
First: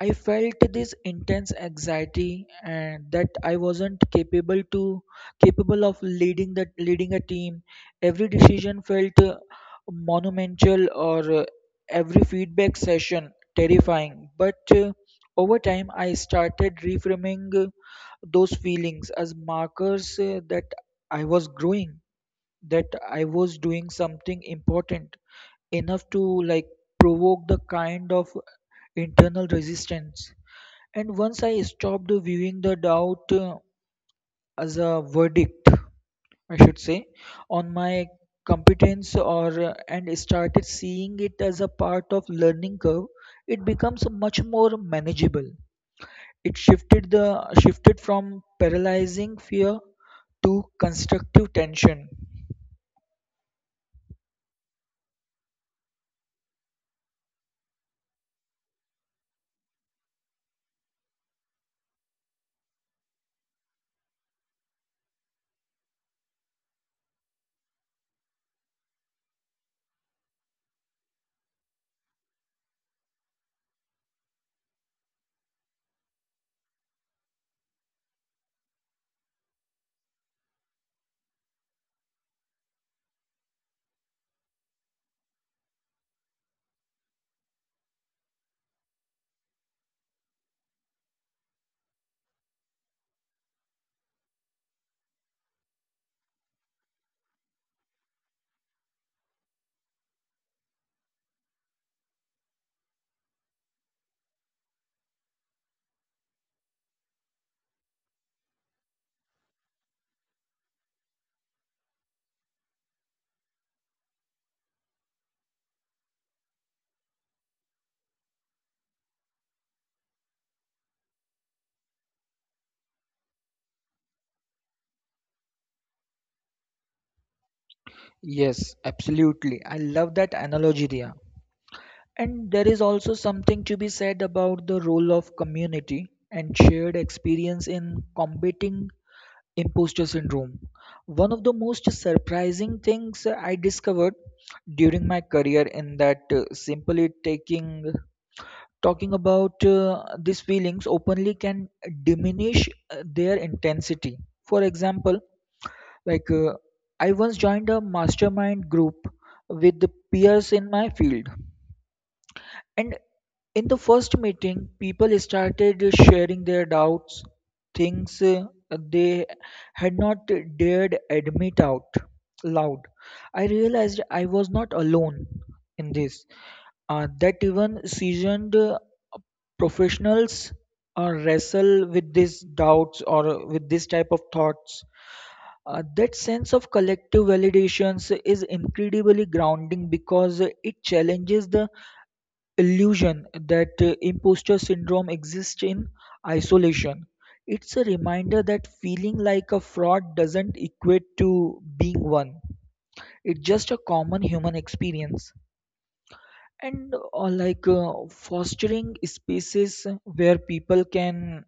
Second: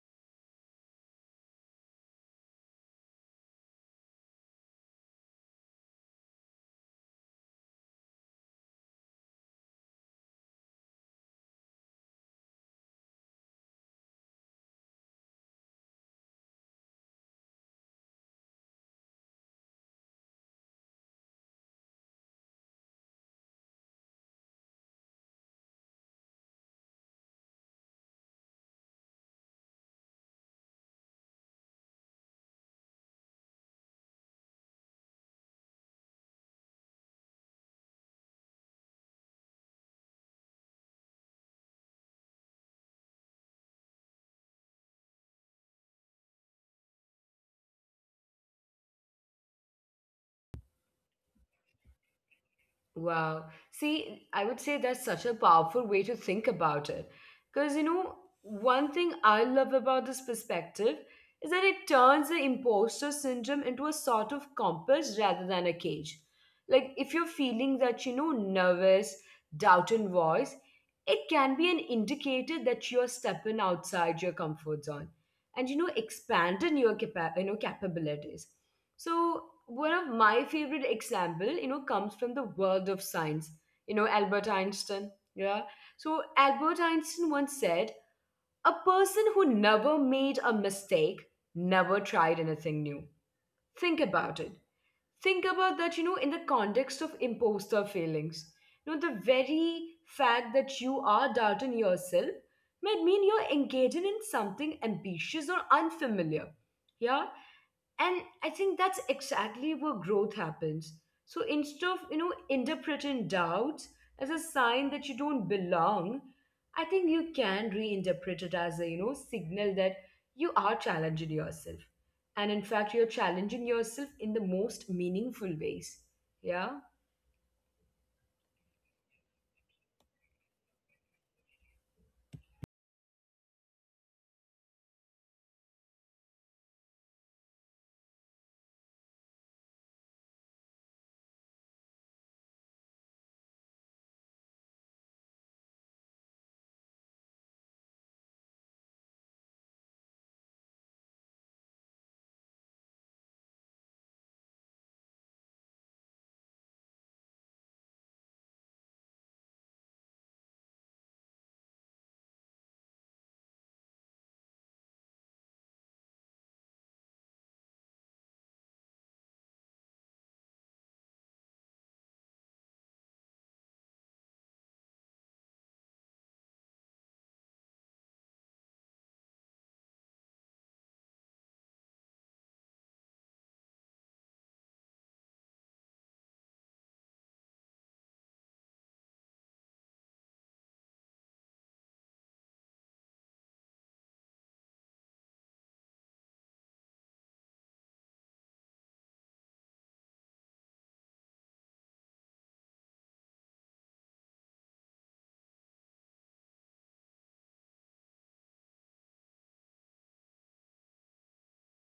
Speaker 2: I felt this intense anxiety and that I wasn't capable of leading a team. Every decision felt monumental, or every feedback session terrifying. But over time, I started reframing those feelings as markers that I was growing, that I was doing something important enough to like provoke the kind of internal resistance. And once I stopped viewing the doubt as a verdict, I should say, on my competence, or and started seeing it as a part of learning curve, it becomes much more manageable. It shifted from paralyzing fear to constructive tension.
Speaker 1: Wow. See, I would say that's such a powerful way to think about it. Because, you know, one thing I love about this perspective is that it turns the imposter syndrome into a sort of compass rather than a cage. Like, if you're feeling that, you know, nervous, doubt in voice, it can be an indicator that you're stepping outside your comfort zone and, you know, expanding your, you know, capabilities. So one of my favorite example, you know, comes from the world of science. You know, Albert Einstein. Yeah. So Albert Einstein once said, "A person who never made a mistake never tried anything new." Think about it. Think about that. You know, in the context of imposter feelings, you know, the very fact that you are doubting yourself might mean you're engaging in something ambitious or unfamiliar. Yeah, and I think that's exactly where growth happens. So instead of, you know, interpreting doubts as a sign that you don't belong, I think you can reinterpret it as a, you know, signal that you are challenging yourself, and in fact you're challenging yourself in the most meaningful ways. Yeah.
Speaker 2: Yes, absolutely. I love that analogy there. And there is also something to be said about the role of community and shared experience in combating imposter syndrome. One of the most surprising things I discovered during my career in that simply taking talking about these feelings openly can diminish their intensity. For example, like uh, I once joined a mastermind group with the peers in my field, and in the first meeting, people started sharing their doubts, things they had not dared admit out loud. I realized I was not alone in this, that even seasoned professionals wrestle with these doubts or with this type of thoughts. That sense of collective validations is incredibly grounding because it challenges the illusion that imposter syndrome exists in isolation. It's a reminder that feeling like a fraud doesn't equate to being one. It's just a common human experience. And fostering spaces where people can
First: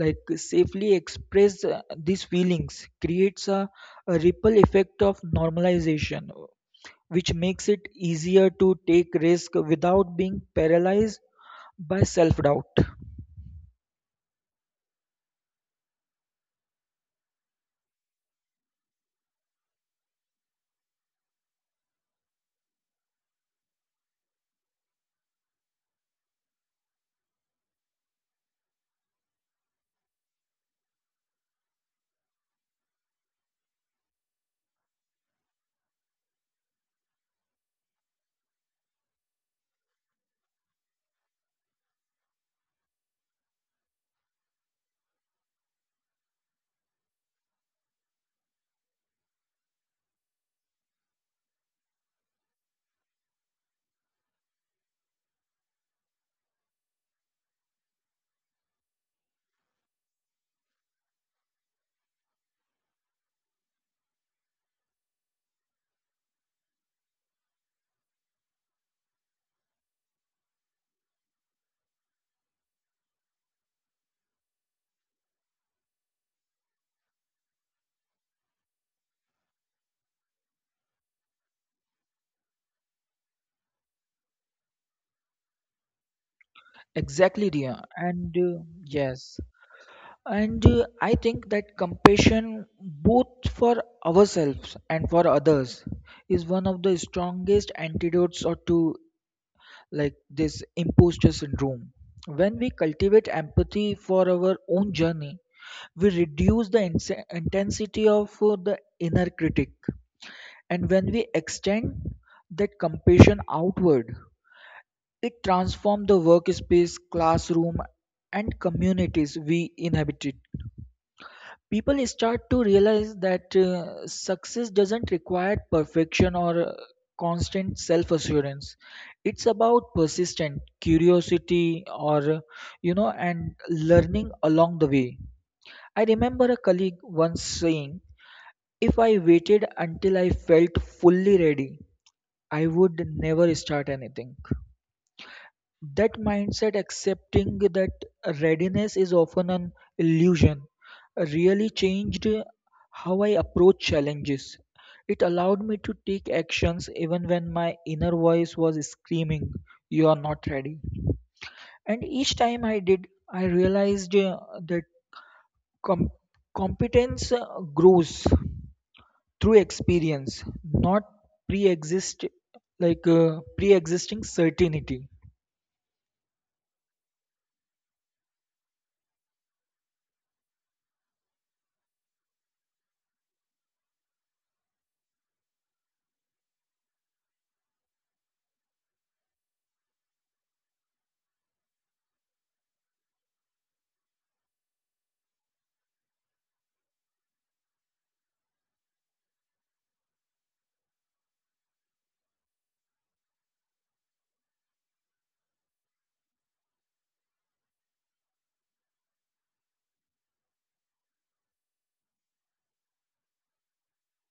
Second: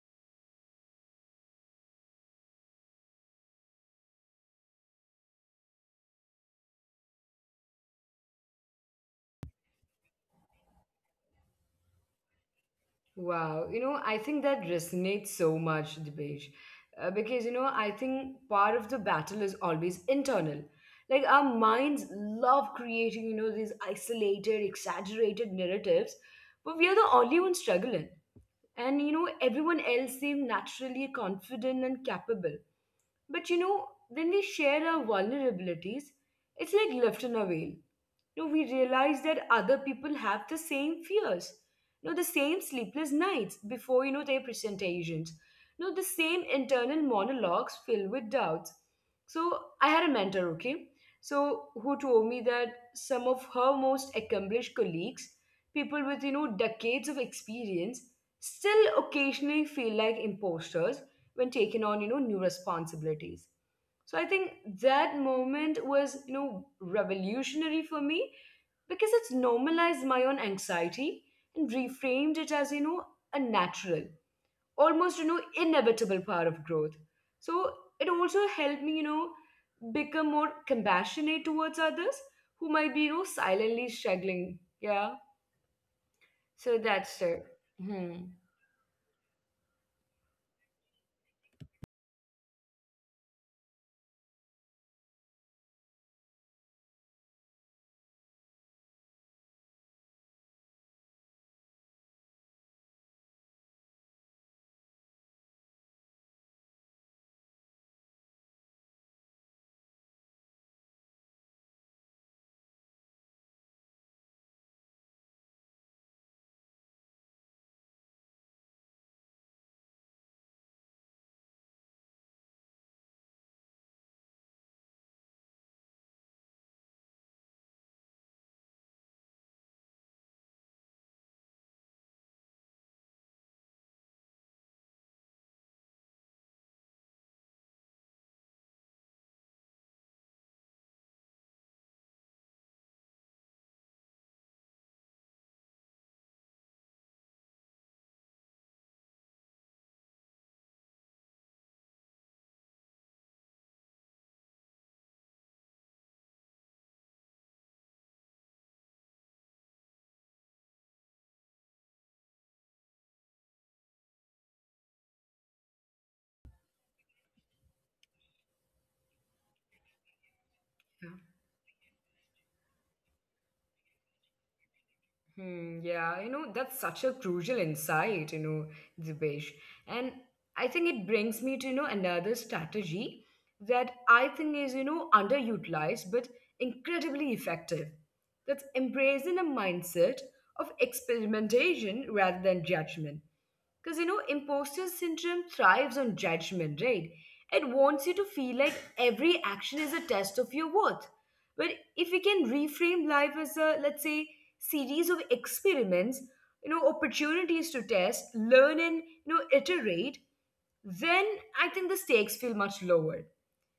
Speaker 2: like safely express these feelings creates a ripple effect of normalization, which makes it easier to take risk without being paralyzed by self doubt.
Speaker 1: Wow, you know, I think that resonates so much, Dipesh, because you know, I think part of the battle is always internal. Like our minds love creating, you know, these isolated, exaggerated narratives, but we are the only ones struggling. And you know, everyone else seems naturally confident and capable. But you know, when we share our vulnerabilities, it's like lifting a veil. You know, we realize that other people have the same fears, you know, the same sleepless nights before, you know, their presentations, you know, the same internal monologues filled with doubts. So I had a mentor, okay, so who told me that some of her most accomplished colleagues, people with, you know, decades of experience, still occasionally feel like imposters when taking on, you know, new responsibilities. So I think that moment was, you know, revolutionary for me because it's normalized my own anxiety and reframed it as, you know, a natural, almost, you know, inevitable part of growth. So it also helped me, you know, become more compassionate towards others who might be, you know, silently struggling. Yeah, so that's
Speaker 2: Exactly,
Speaker 1: it.
Speaker 2: dear, and
Speaker 1: Hmm.
Speaker 2: yes, and I think that compassion, both for ourselves and for others, is one of the strongest antidotes or to like this imposter syndrome. When we cultivate empathy for our own journey, we reduce the intensity of the inner critic, and when we extend that compassion outward, it transformed the workspace, classroom, and communities we inhabited. People start to realize that success doesn't require perfection or constant self assurance. It's about persistent curiosity or, you know, and learning along the way. I remember a colleague once saying, "If I waited until I felt fully ready, I would never start anything." That mindset, accepting that readiness is often an illusion, really changed how I approach challenges. It allowed me to take actions even when my inner voice was screaming, "You are not ready." And each time I did, I realized that com- competence grows through experience, not pre-exist pre-existing certainty.
Speaker 1: Hmm, yeah, you know, that's such a crucial insight, you know, Dibesh. And I think it brings me to, you know, another strategy that I think is, you know, underutilized but incredibly effective. That's embracing a mindset of experimentation rather than judgment. Because you know, imposter syndrome thrives on judgment, right? It wants you to feel like every action is a test of your worth. But if we can reframe life as a, let's say, series of experiments, you know, opportunities to test, learn, and you know, iterate, then I think the stakes feel much lower.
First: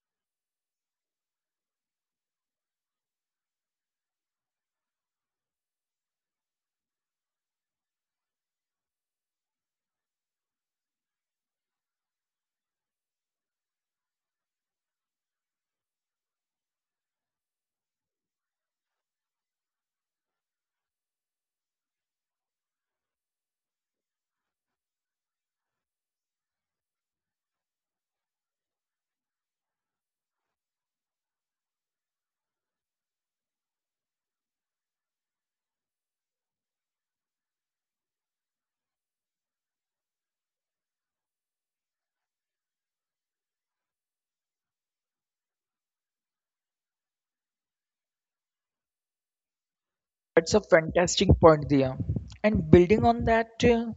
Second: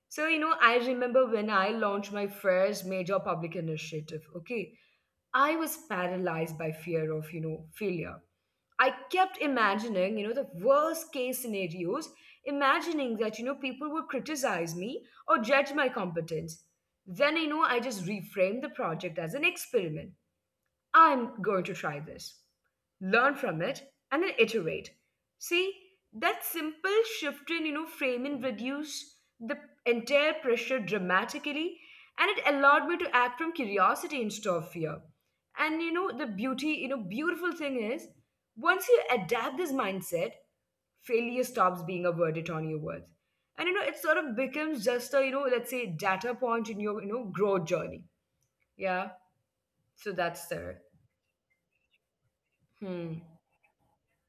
Speaker 1: So, you know, I remember when I launched my first major public initiative, okay? I was paralyzed by fear of, you know, failure. I kept imagining, you know, the worst case scenarios, imagining that, you know, people would criticize me or judge my competence. Then, you know, I just reframed the project as an experiment. I'm going to try this, learn from it, and then iterate. See, that simple shift in, you know, framing reduced the entire pressure dramatically, and it allowed me to act from curiosity instead of fear. And you know, the beauty, you know, beautiful thing is, once you adapt this mindset, failure stops being a verdict on your worth. And you know, it sort of becomes just a, you know, let's say data point in your, you know, growth journey. Yeah. So that's there.
Speaker 2: That's a fantastic point there. And
Speaker 1: Hmm.
Speaker 2: building on that,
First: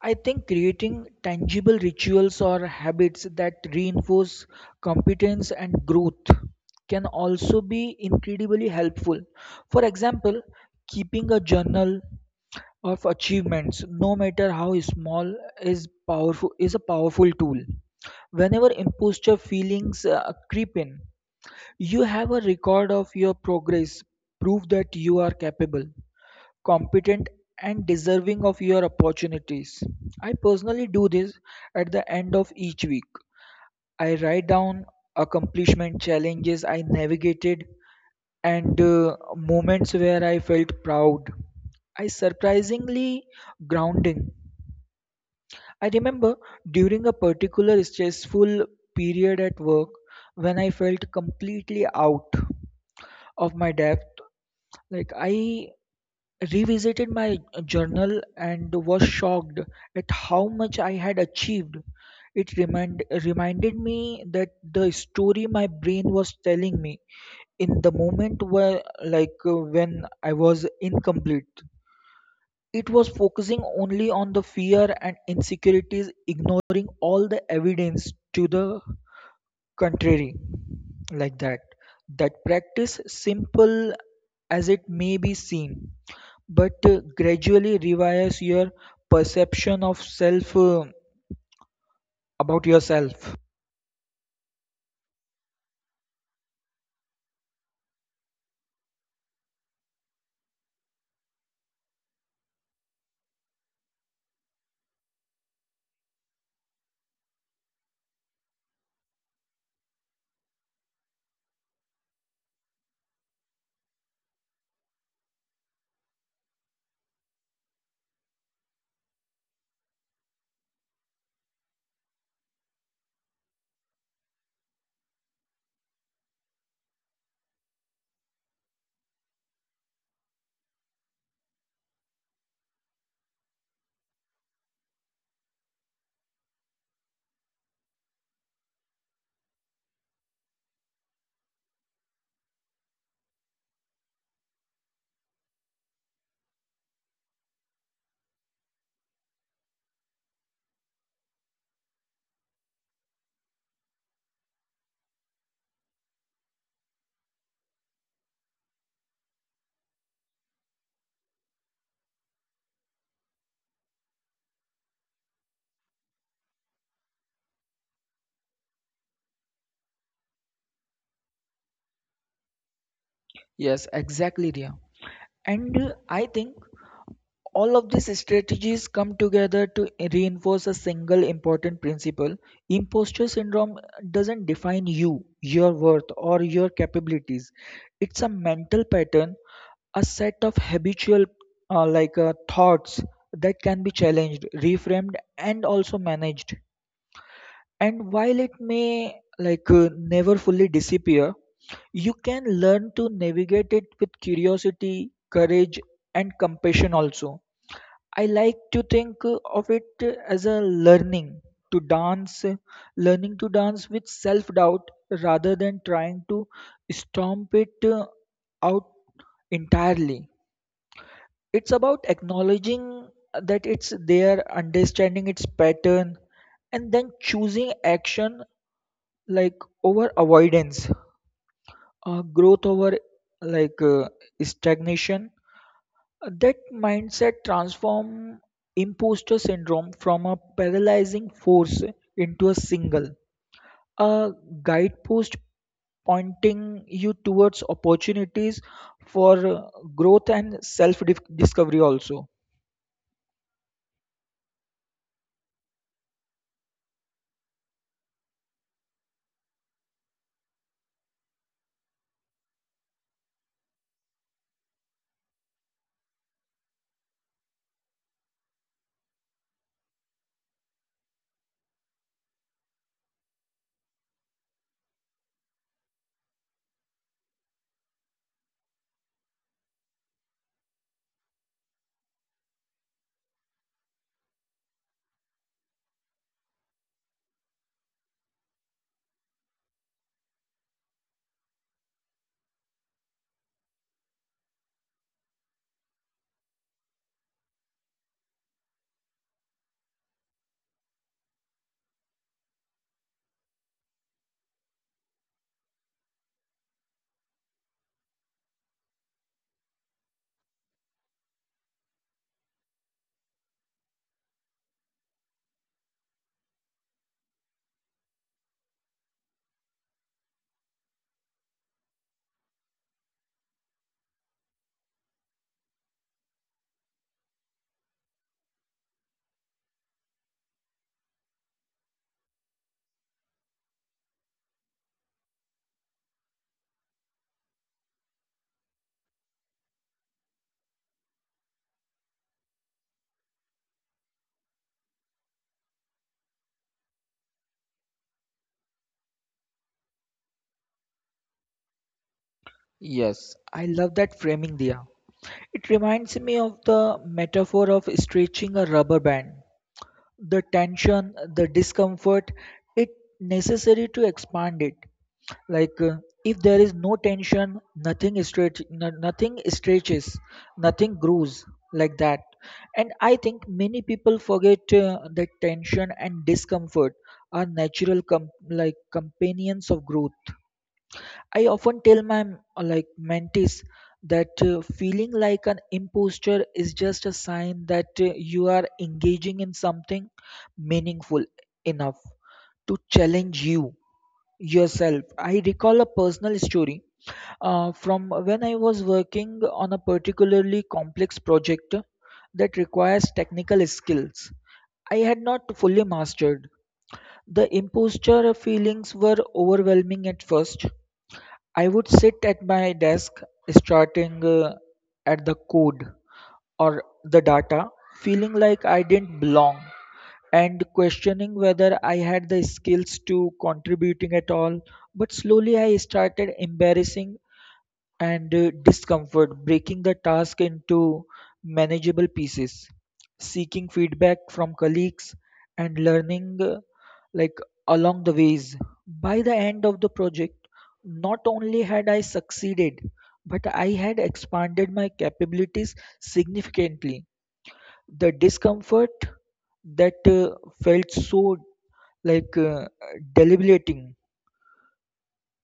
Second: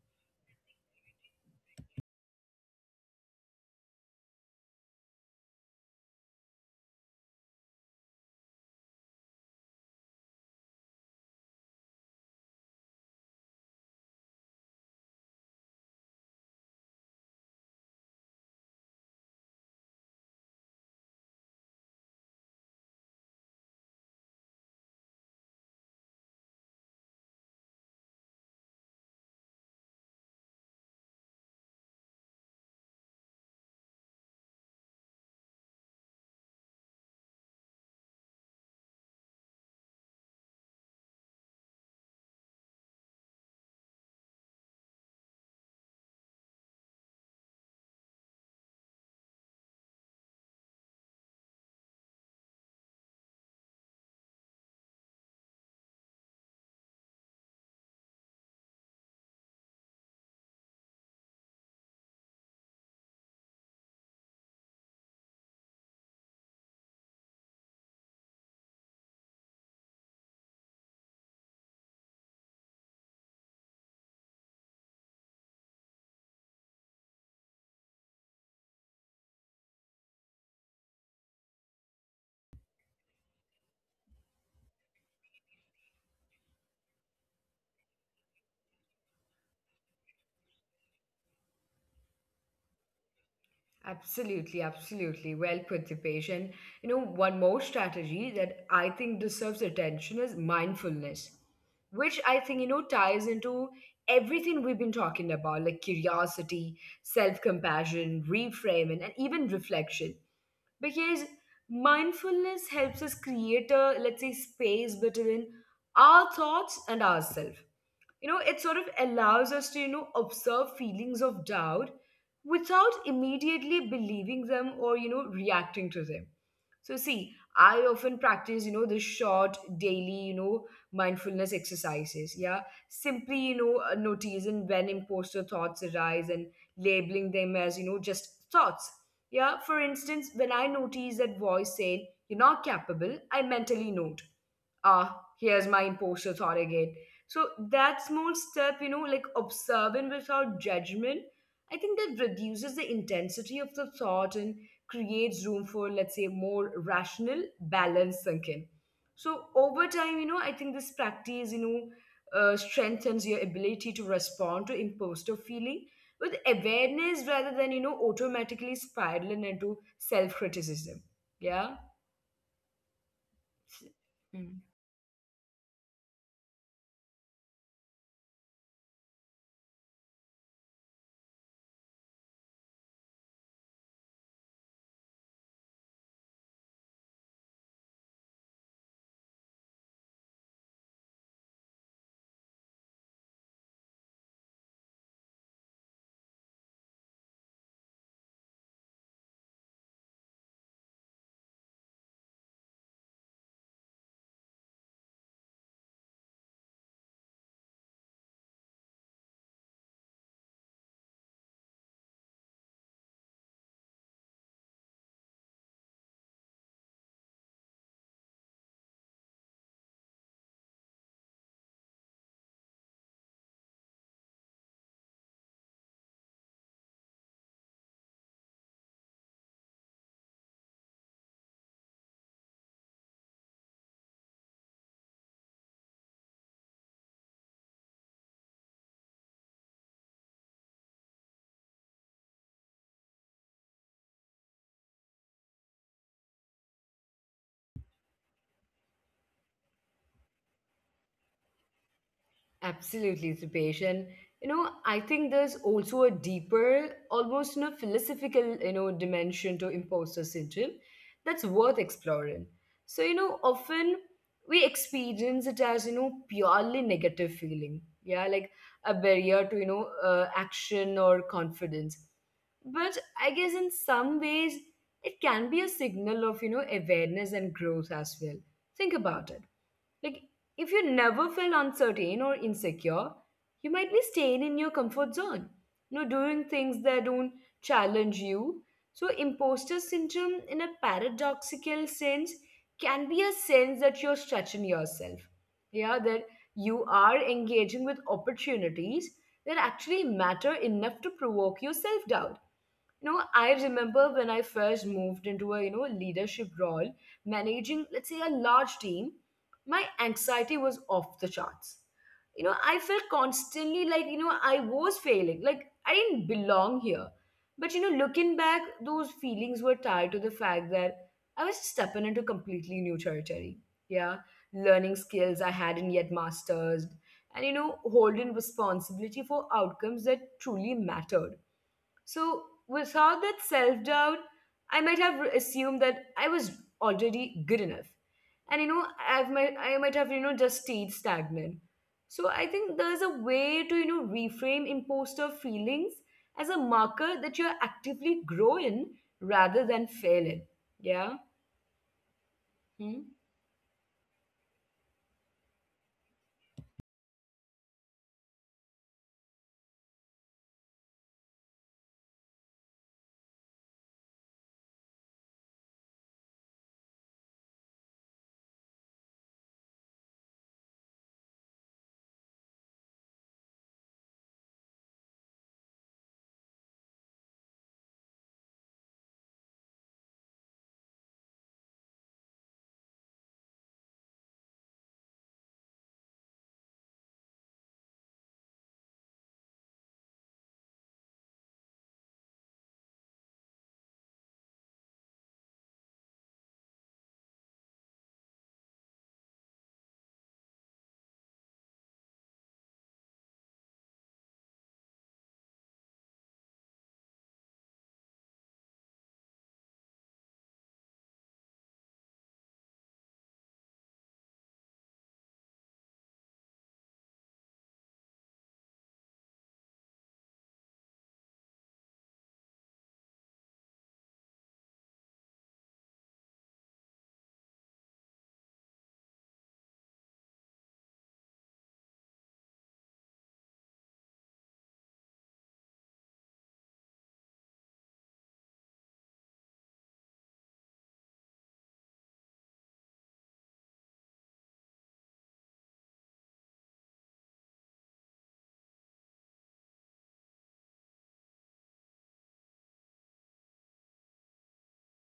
Speaker 2: I think creating tangible rituals or habits that reinforce competence and growth can also be incredibly helpful. For example, keeping a journal of achievements, no matter how small, is a powerful tool. Whenever imposter feelings creep in, you have a record of your progress, prove that you are capable, competent, and deserving of your opportunities. I personally do this at the end of each week. I write down accomplishment, challenges I navigated, and moments where I felt proud. I surprisingly grounding. I remember during a particular stressful period at work when I felt completely out of my depth, like I revisited my journal and was shocked at how much I had achieved. It reminded me that the story my brain was telling me in the moment where when I was incomplete, it was focusing only on the fear and insecurities, ignoring all the evidence to the contrary, like that. That practice, simple as it may be seen, but gradually rewires your perception of self, about yourself.
Speaker 1: Absolutely, absolutely. Well put, Dipesh. You know, one more strategy that I think deserves attention is mindfulness, which I think, you know, ties into everything we've been talking about, like curiosity, self compassion, reframing, and even reflection. Because mindfulness helps us create a, let's say, space between our thoughts and ourselves. You know, it sort of allows us to, you know, observe feelings of doubt without immediately believing them or, you know, reacting to them. So see, I often practice, you know, the short daily, you know, mindfulness exercises. Yeah, simply, you know, noticing when imposter thoughts arise and labeling them as, you know, just thoughts. Yeah, for instance, when I notice that voice saying "you're not capable," I mentally note, "Ah, here's my imposter thought again." So that small step, you know, like observing without judgment, I think that reduces the intensity of the thought and creates room for, let's say, more rational, balanced thinking. So over time, you know, I think this practice, you know, strengthens your ability to respond to imposter feeling with awareness rather than, you know, automatically spiraling into self criticism. Yeah.
Speaker 2: Yes, exactly, Ria. And I think all of these strategies come together to reinforce a single important principle: imposter syndrome doesn't define you, your worth, or your capabilities. It's a mental pattern, a set of habitual thoughts that can be challenged, reframed, and also managed. And while it may never fully disappear, you can learn to navigate it with curiosity, courage, and compassion also. I like to think of it as a to dance uh, learning to dance with self doubt rather than trying to stomp it out entirely. It's about acknowledging that it's there, understanding its pattern, and then choosing action like over avoidance, growth over like uh, stagnation. That mindset transform imposter syndrome from a paralyzing force into a single, a guidepost pointing you towards opportunities for growth and self discovery also.
Speaker 1: Absolutely, Rupesh. And you know, I think there's also a deeper, almost you know, philosophical, you know, dimension to imposter syndrome that's worth exploring. So, you know, often we experience it as, you know, purely negative feeling. Yeah, like a barrier to, you know, action or confidence. But I guess in some ways, it can be a signal of, you know, awareness and growth as well. Think about it, like, if you never felt uncertain or insecure, you might be staying in your comfort zone, you know, doing things that don't challenge you. So, imposter syndrome, in a paradoxical sense, can be a sense that you're stretching yourself. Yeah, that you are engaging with opportunities that actually matter enough to provoke your self doubt. You know, I remember when I first moved into a, you know, leadership role, managing, let's say, a large team, my anxiety was off the charts. You know, I felt constantly like, you know, I was failing, like I didn't belong here. But you know, looking back, those feelings were tied to the fact that I was stepping into completely new territory. Yeah, learning skills I hadn't yet mastered, and you know, holding responsibility for outcomes that truly mattered. So, without that self doubt, I might have assumed that I was already good enough. And you know, I might have, you know, just stayed stagnant. So, I think there's a way to, you know, reframe imposter feelings as a marker that you're actively growing rather than failing. Yeah?
Speaker 2: Yes,
Speaker 1: Hmm?
Speaker 2: I love that framing, Dia. It reminds me of the metaphor of stretching a rubber band. The tension, the discomfort, it necessary to expand it. Like uh, if there is no tension, nothing stretches, nothing grows, like that. And I think many people forget that tension and discomfort are natural companions of growth. I often tell my mentees that feeling like an imposter is just a sign that you are engaging in something meaningful enough to challenge yourself. I recall a personal story from when I was working on a particularly complex project that requires technical skills I had not fully mastered. The imposter feelings were overwhelming at first. I would sit at my desk starting at the code or the data, feeling like I didn't belong and questioning whether I had the skills to contributing at all. But slowly I started embarrassing and discomfort, breaking the task into manageable pieces, seeking feedback from colleagues, and learning like along the ways. By the end of the project, not only had I succeeded, but I had expanded my capabilities significantly. The discomfort that felt so like uh, deliberating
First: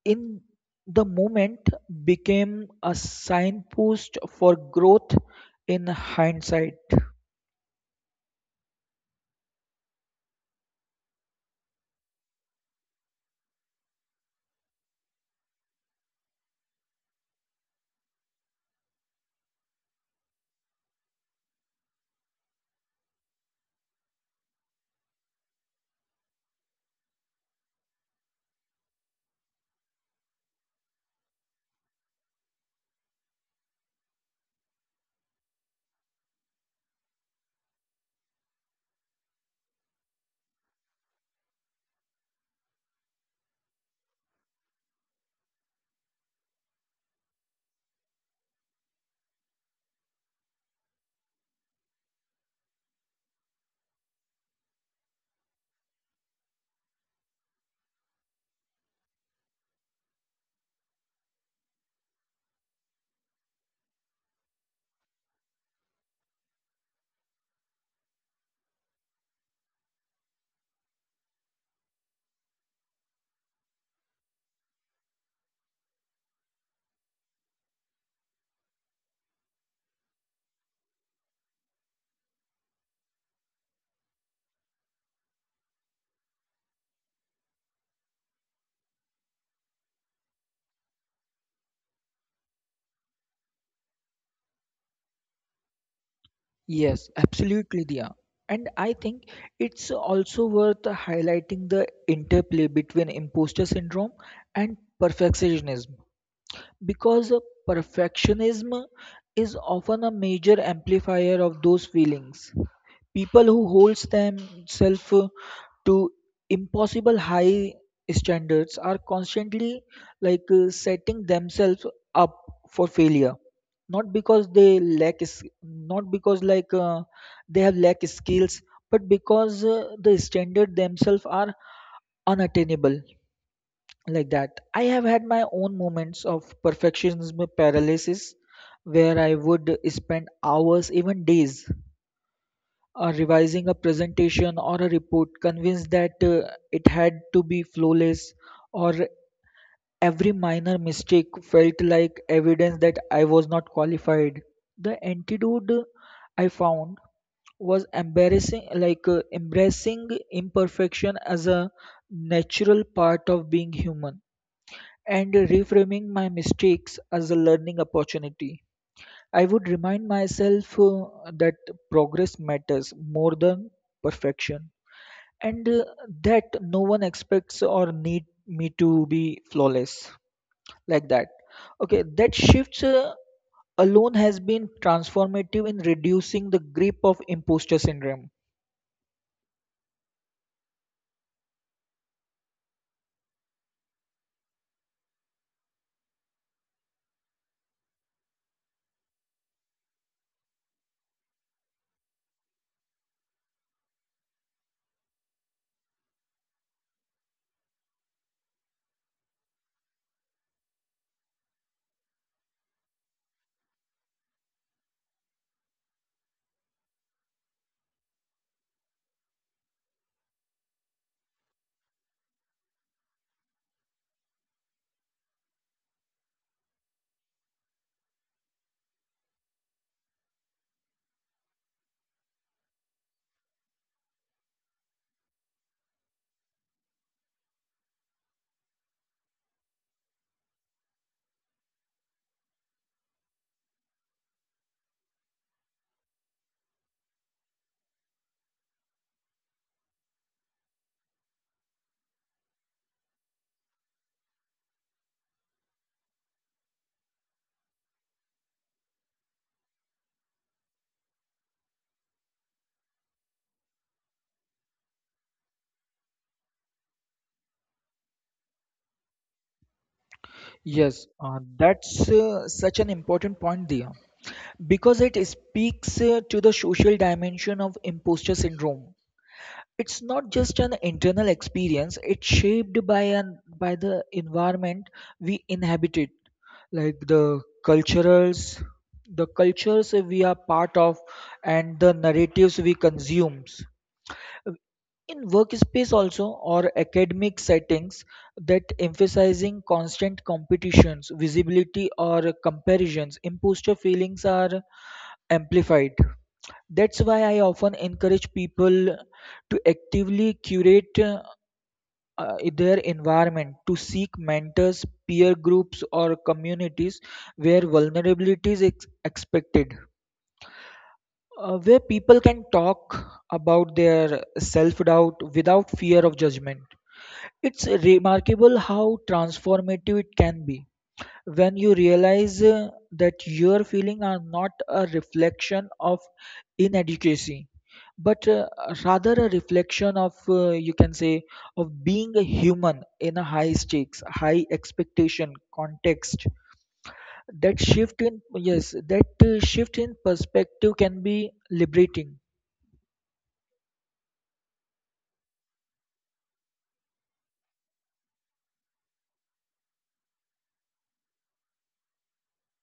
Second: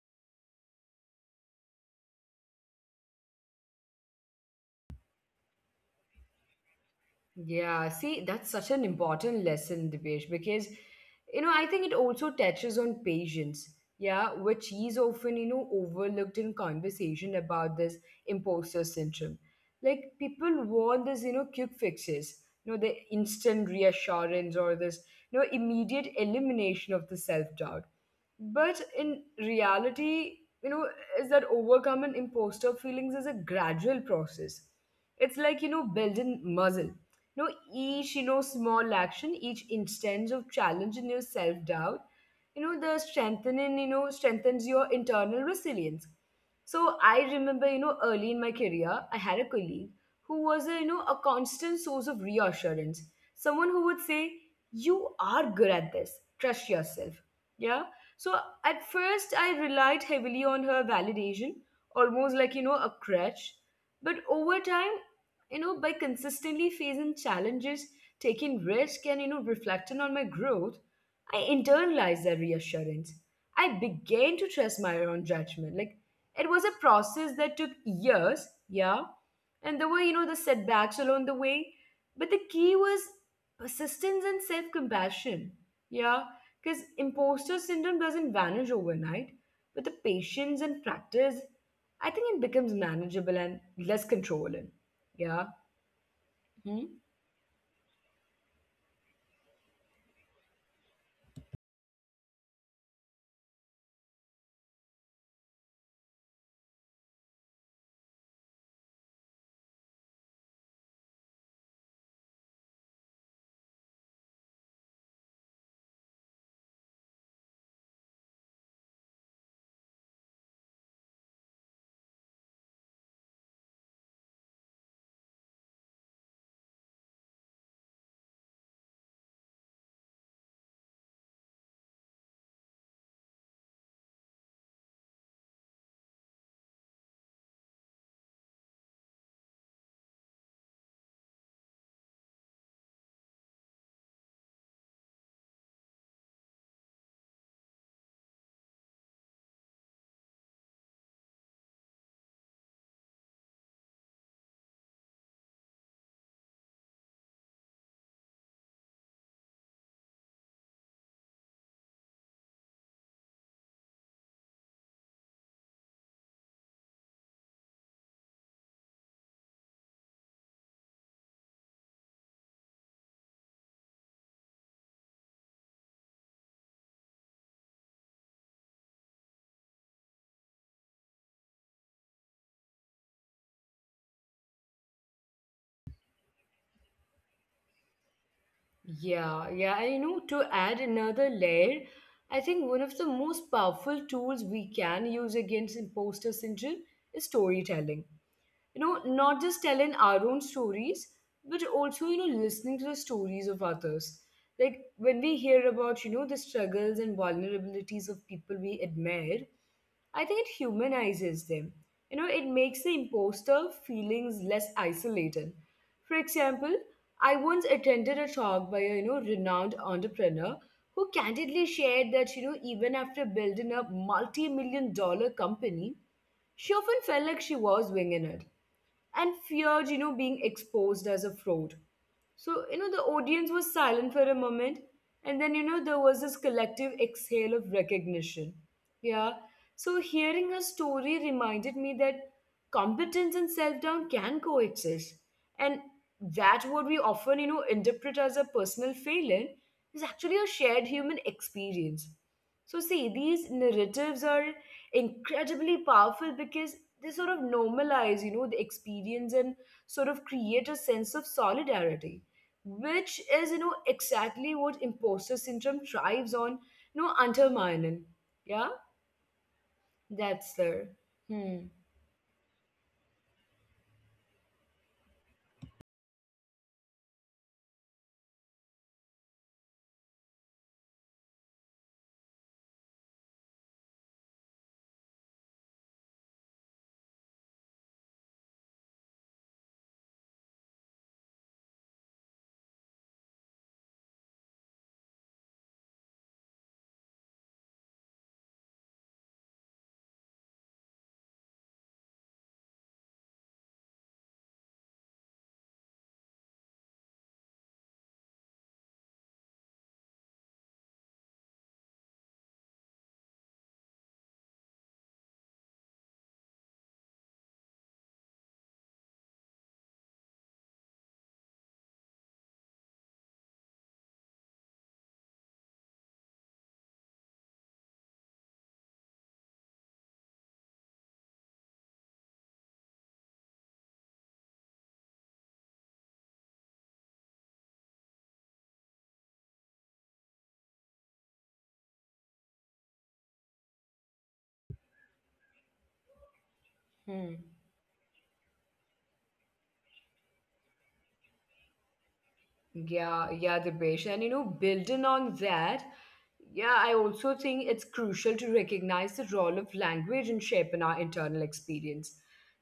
Speaker 2: in the moment became a signpost for growth in hindsight.
Speaker 1: Yeah, see, that's such an important lesson, Dipesh, because you know, I think it also touches on patience, yeah, which is often, you know, overlooked in conversation about this imposter syndrome. Like people want this, you know, quick fixes, you know, the instant reassurance or this, you know, immediate elimination of the self-doubt. But in reality, you know, is that overcoming imposter feelings is a gradual process. It's like, you know, building muscle. No, each, you know, small action, each instance of challenge in your self doubt, you know, strengthens your internal resilience. So I remember early in my career, I had a colleague who was a you know a constant source of reassurance. Someone who would say, "You are good at this. Trust yourself." Yeah. So at first, I relied heavily on her validation, almost like a crutch. But over time, by consistently facing challenges, taking risk and reflecting on my growth, I internalized that reassurance. I began to trust my own judgment. Like, it was a process that took years. Yeah. And there were the setbacks along the way, but the key was persistence and self-compassion. Yeah. Because imposter syndrome doesn't vanish overnight, but the patience and practice, I think it becomes manageable and less controlling. Yeah. Hmm?
Speaker 2: Yes, absolutely, Dia. And I think it's also worth highlighting the interplay between imposter syndrome and perfectionism, because perfectionism is often a major amplifier of those feelings. People who hold themselves to impossible high standards are constantly setting themselves up for failure, not because they lack is not because they have lack skills, but because the standard themselves are unattainable, like that. I have had my own moments of perfectionism paralysis where I would spend hours, even days, revising a presentation or a report, convinced that it had to be flawless, or every minor mistake felt like evidence that I was not qualified. The antidote I found was embarrassing, like embracing imperfection as a natural part of being human, and reframing my mistakes as a learning opportunity. I would remind myself that progress matters more than perfection, and that no one expects or need me to be flawless, like that. Okay, that shifts alone has been transformative in reducing the grip of imposter syndrome.
Speaker 1: Yeah, yeah. And to add another layer, I think one of the most powerful tools we can use against imposter syndrome is storytelling. Not just telling our own stories, but also, listening to the stories of others. Like, when we hear about, the struggles and vulnerabilities of people we admire, I think it humanizes them. It makes the imposter feelings less isolated. For example, I once attended a talk by a renowned entrepreneur who candidly shared that even after building a multi-million dollar company, she often felt like she was winging it and feared, being exposed as a fraud. So, the audience was silent for a moment, and then, there was this collective exhale of recognition. Yeah. So, hearing her story reminded me that competence and self doubt can coexist. And that what we often, interpret as a personal failing, is actually a shared human experience. So, see, these narratives are incredibly powerful because they sort of normalize, the experience and sort of create a sense of solidarity, which is, exactly what imposter syndrome thrives on, undermining. Yeah, that's there.
Speaker 2: Yes,
Speaker 1: Hmm.
Speaker 2: that's such an important point there because it speaks to the social dimension of imposter syndrome. It's not just an internal experience, it's shaped by an by the environment we inhabited, like the culturals, the cultures we are part of, and the narratives we consumes in workspace also, or academic settings that emphasizing constant competitions, visibility, or comparisons, imposter feelings are amplified. That's why I often encourage people to actively curate their environment, to seek mentors, peer groups, or communities where vulnerability is expected, where people can talk about their self doubt without fear of judgment. It's remarkable how transformative it can be when you realize that your feelings are not a reflection of inadequacy, but rather a reflection of, you can say, of being a human in a high stakes, high expectation context.
Speaker 1: Hmm.
Speaker 2: That shift in, yes, that shift in perspective can be liberating.
Speaker 1: Yeah, yeah, Dibesh. And building on that, yeah, I also think it's crucial to recognize the role of language in shaping our internal experience.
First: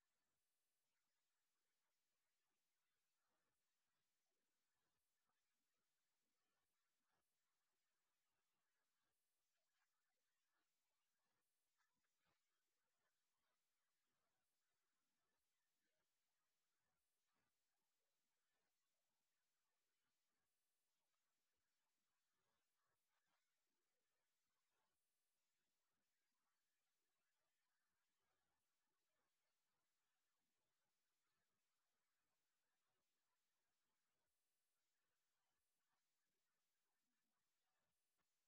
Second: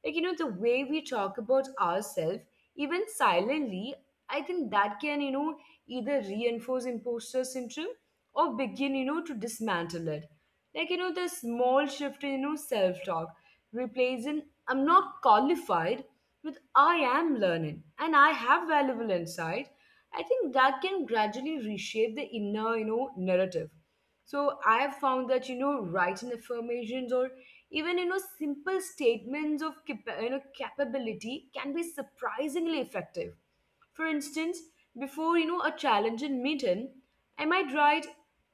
Speaker 1: Like, the way we talk about ourselves, even silently, I think that can, either reinforce imposter syndrome or begin, to dismantle it. Like, the small shift in, self talk, replacing "I'm not qualified" with "I am learning and I have valuable insight." I think that can gradually reshape the inner, narrative. So I have found that, writing affirmations or even, simple statements of capability can be surprisingly effective. For instance, before, a challenging meeting, I might write,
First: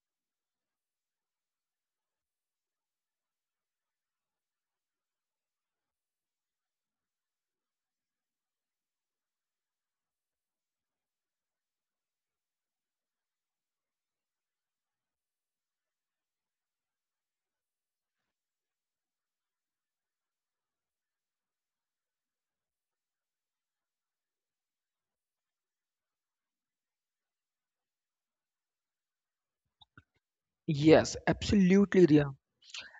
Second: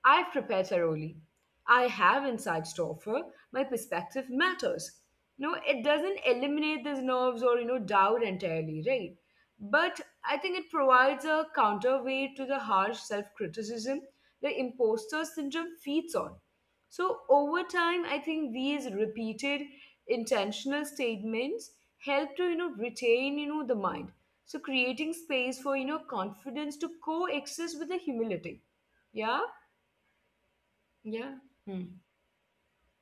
Speaker 1: "I've prepared thoroughly. I have insights to offer. My perspective matters." No, it doesn't eliminate these nerves or, doubt entirely, right? But I think it provides a counterweight to the harsh self criticism the imposter syndrome feeds on. So, over time, I think these repeated intentional statements help to, retain, the mind. So, creating space for, confidence to coexist with the humility. Yeah?
Speaker 2: Yes,
Speaker 1: Yeah. Hmm.
Speaker 2: absolutely, Ria.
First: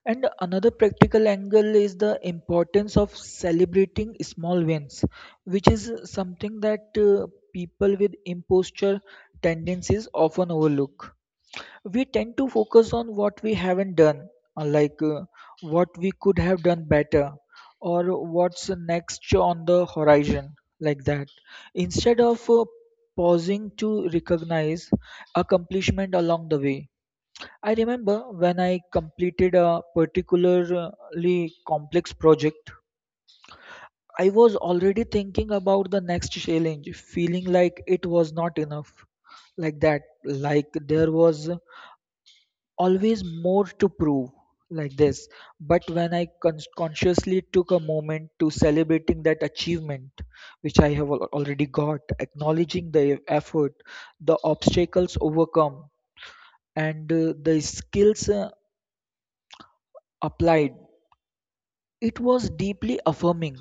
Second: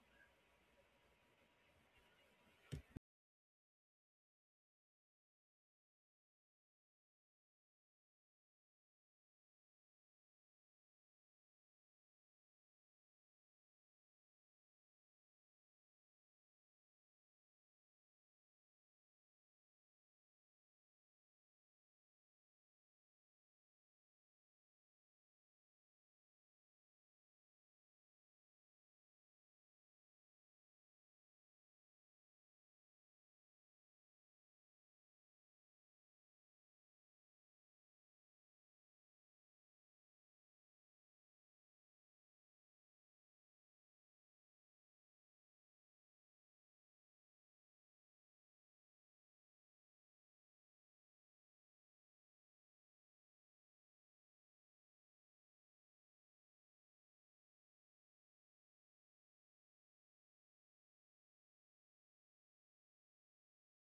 Speaker 2: And another practical angle is the importance of celebrating small wins, which is something that people with imposture tendencies often overlook. We tend to focus on what we haven't done, uh, like uh, what we could have done better, or what's next on the horizon, like that. Instead of pausing to recognize accomplishment along the way. I remember when I completed a particularly complex project, I was already thinking about the next challenge, feeling like it was not enough, like that, like there was always more to prove, like this. But when I consciously took a moment to celebrating that achievement, which I have already got, acknowledging the effort, the obstacles overcome, and the skills applied, it was deeply affirming.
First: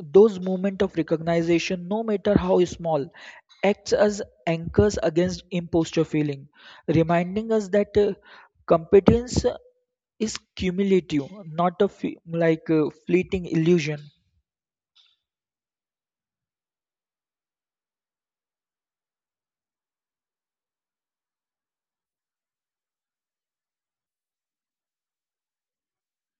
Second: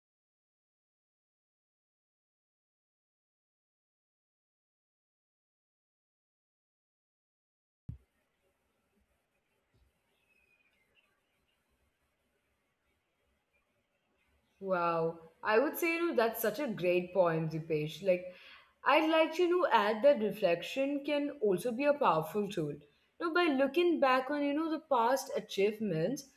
Speaker 2: Those moments of recognition, no matter how small, acts as anchors against imposter feeling, reminding us that competence is cumulative, not a like a fleeting illusion.
Speaker 1: Wow. I would say, that's such a great point, Dipesh. Like, I'd like to, you know, add that reflection can also be a powerful tool. By looking back on, the past achievements,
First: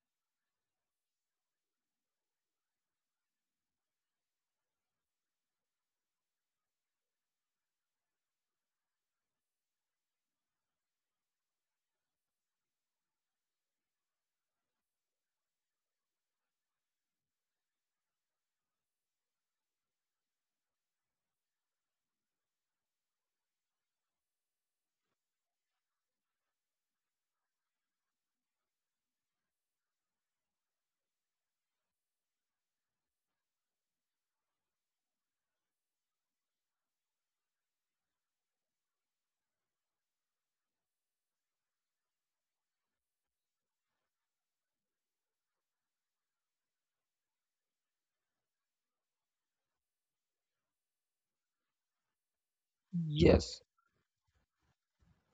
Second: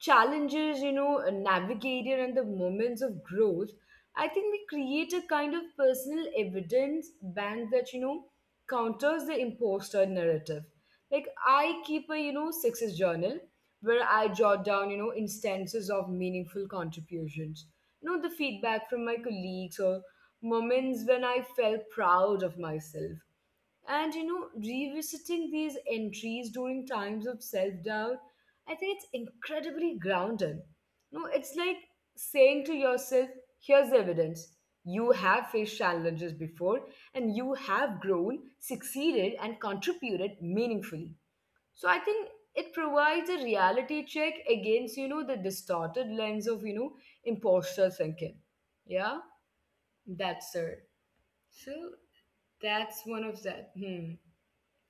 Speaker 1: challenges, navigated, and the moments of growth, I think we create a kind of personal evidence bank that, counters the imposter narrative. Like, I keep a, success journal where I jot down, instances of meaningful contributions, the feedback from my colleagues, or moments when I felt proud of myself. And revisiting these entries during times of self-doubt, I think it's incredibly grounding. No, it's like saying to yourself, "Here's the evidence. You have faced challenges before, and you have grown, succeeded, and contributed meaningfully." So I think it provides a reality check against, the distorted lens of, imposter thinking. Yeah, that's it. So that's
Speaker 2: Yes.
Speaker 1: one of that. Hmm.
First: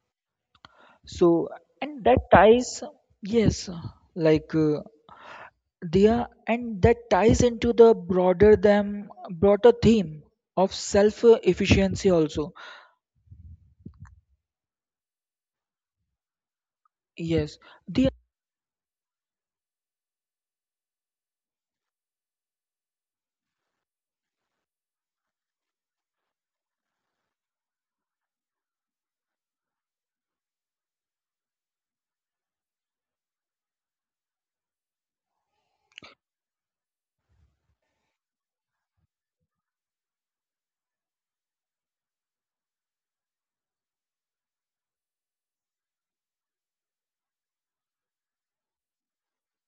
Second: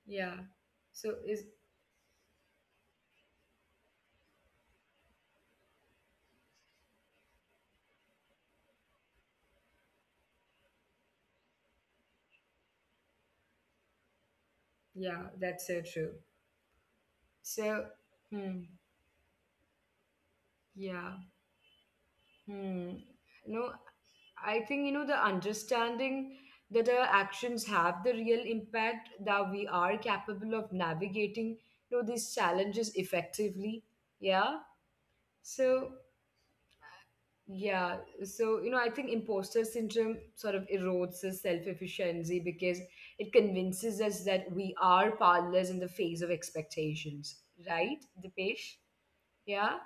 Speaker 1: Yeah. So is...
Speaker 2: So, and that ties yes, like uh, they are, and that ties into the broader theme of self efficiency also.
Speaker 1: Yeah, that's so true.
Speaker 2: Yes,
Speaker 1: So...
Speaker 2: the
Speaker 1: Hmm. Yeah. Hmm. No, I think the understanding that our actions have the real impact, that we are capable of navigating these challenges effectively. Yeah. So, yeah, so I think imposter syndrome sort of erodes the self-efficiency because it convinces us that we are powerless in the face of expectations, right, Dipesh? Yeah,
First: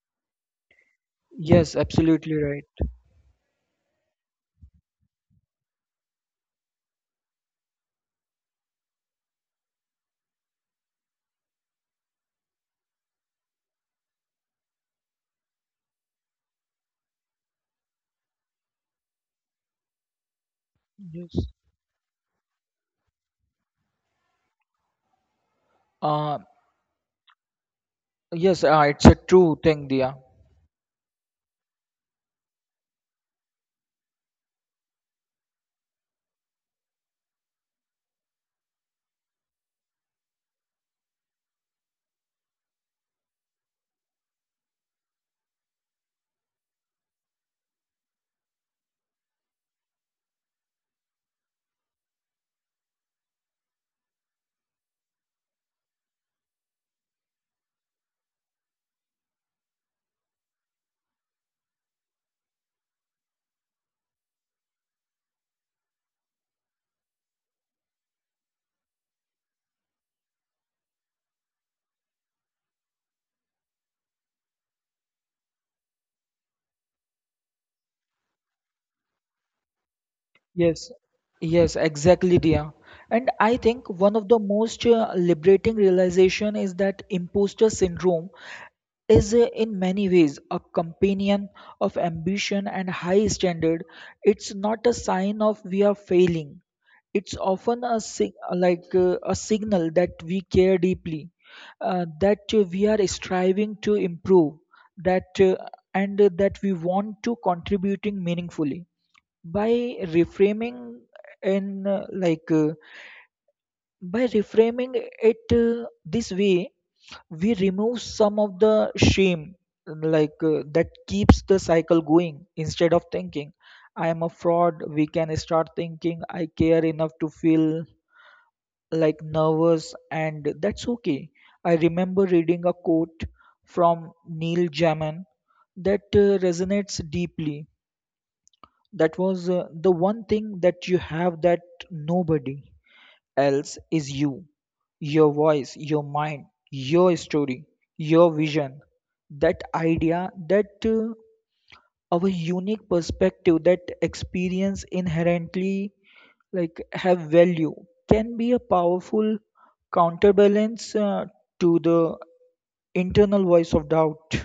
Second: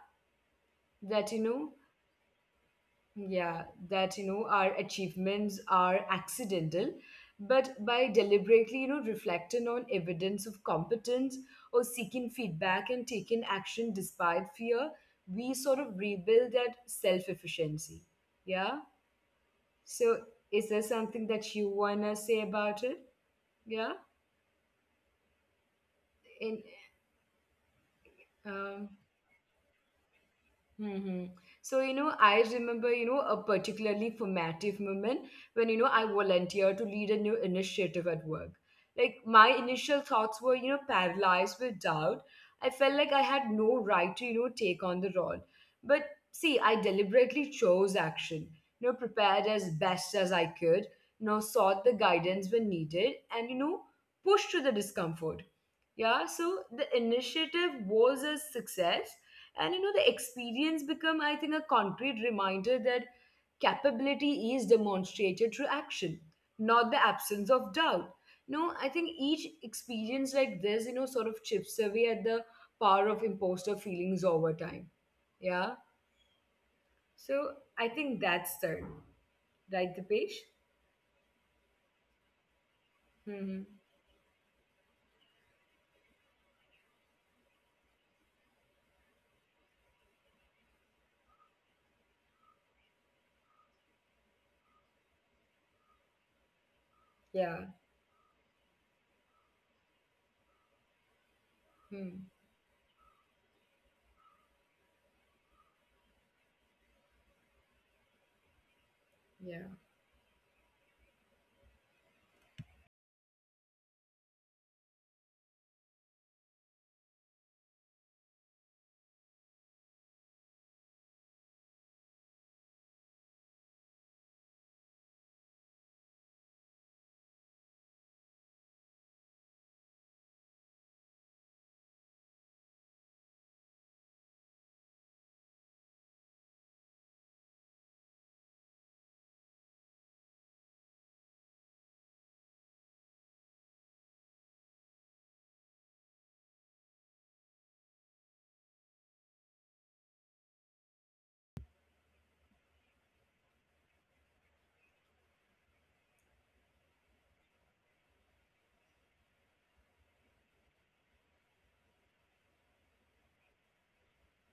Speaker 1: that you know,
Speaker 2: yes, absolutely right.
Speaker 1: yeah, that our achievements are accidental, but by deliberately, reflecting on evidence of competence, or seeking feedback and taking action despite fear, we sort of rebuild that self-efficiency. Yeah. So, is there something
Speaker 2: Yes.
Speaker 1: that you wanna say about it? Yeah,
Speaker 2: Uh,
Speaker 1: in
Speaker 2: yes,
Speaker 1: um,
Speaker 2: it's a true thing, Dia.
Speaker 1: hmm So, I remember, a particularly formative moment when, I volunteered to lead a new initiative at work. Like, my initial thoughts were, paralyzed with doubt. I felt like I had no right to, you know, take on the role. But see, I deliberately chose action, prepared as best as I could, sought the guidance when needed, and, pushed through the discomfort. Yeah. So the initiative was a success, and the experience become, I think, a concrete reminder that capability is demonstrated through action, not the absence of doubt. No, I think each experience like this, you know sort of chips away at the power of imposter feelings over time. Yeah. So I think that's the right, the page.
Speaker 2: Yes, yes, exactly, Dia. And I
Speaker 1: Hmm.
Speaker 2: think one of the most liberating realization is that imposter syndrome is, in many ways, a companion of ambition and high standard. It's not a sign of we are failing. It's
Speaker 1: Yeah.
Speaker 2: often a a signal that we care deeply,
Speaker 1: Hmm.
Speaker 2: that we are striving to improve, that uh, that we want to contributing meaningfully.
Speaker 1: Yeah.
Speaker 2: By reframing in, like by reframing it this way, we remove some of the shame that keeps the cycle going. Instead of thinking I am a fraud, we can start thinking I care enough to feel like nervous, and that's okay. I remember reading a quote from Neil Jamin that resonates deeply. That was, the one thing that you have that nobody else is you. Your voice, your mind, your story, your vision. That idea that our unique perspective, that experience inherently like have value, can be a powerful counterbalance to the internal voice of doubt.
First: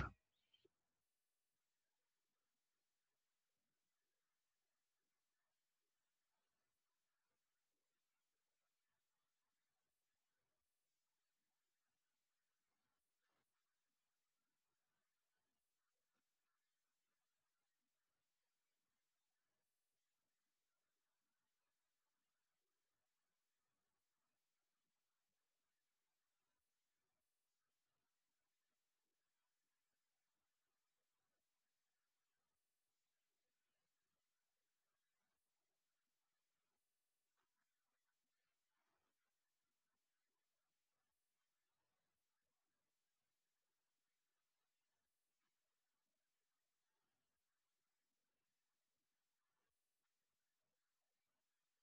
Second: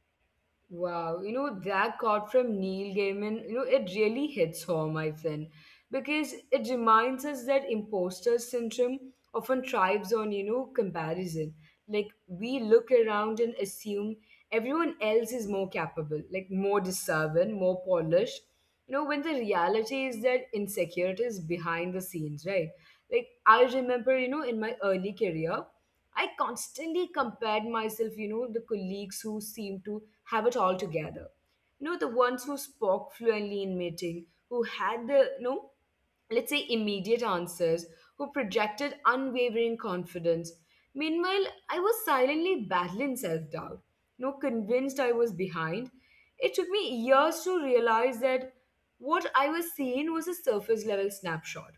Speaker 1: Wow, that quote from Neil Gaiman, it really hits home, I think, because it reminds us that imposter syndrome often thrives on, comparison. Like, we look around and assume everyone else is more capable, like, more deserving, more polished, when the reality is that insecurities behind the scenes, right? Like, I remember, in my early career, I constantly compared myself, you know, the colleagues who seemed to have it all together. The ones who spoke fluently in meeting, who had the, let's say, immediate answers, who projected unwavering confidence. Meanwhile, I was silently battling self doubt, convinced I was behind. It took me years to realize that what I was seeing was a surface level snapshot.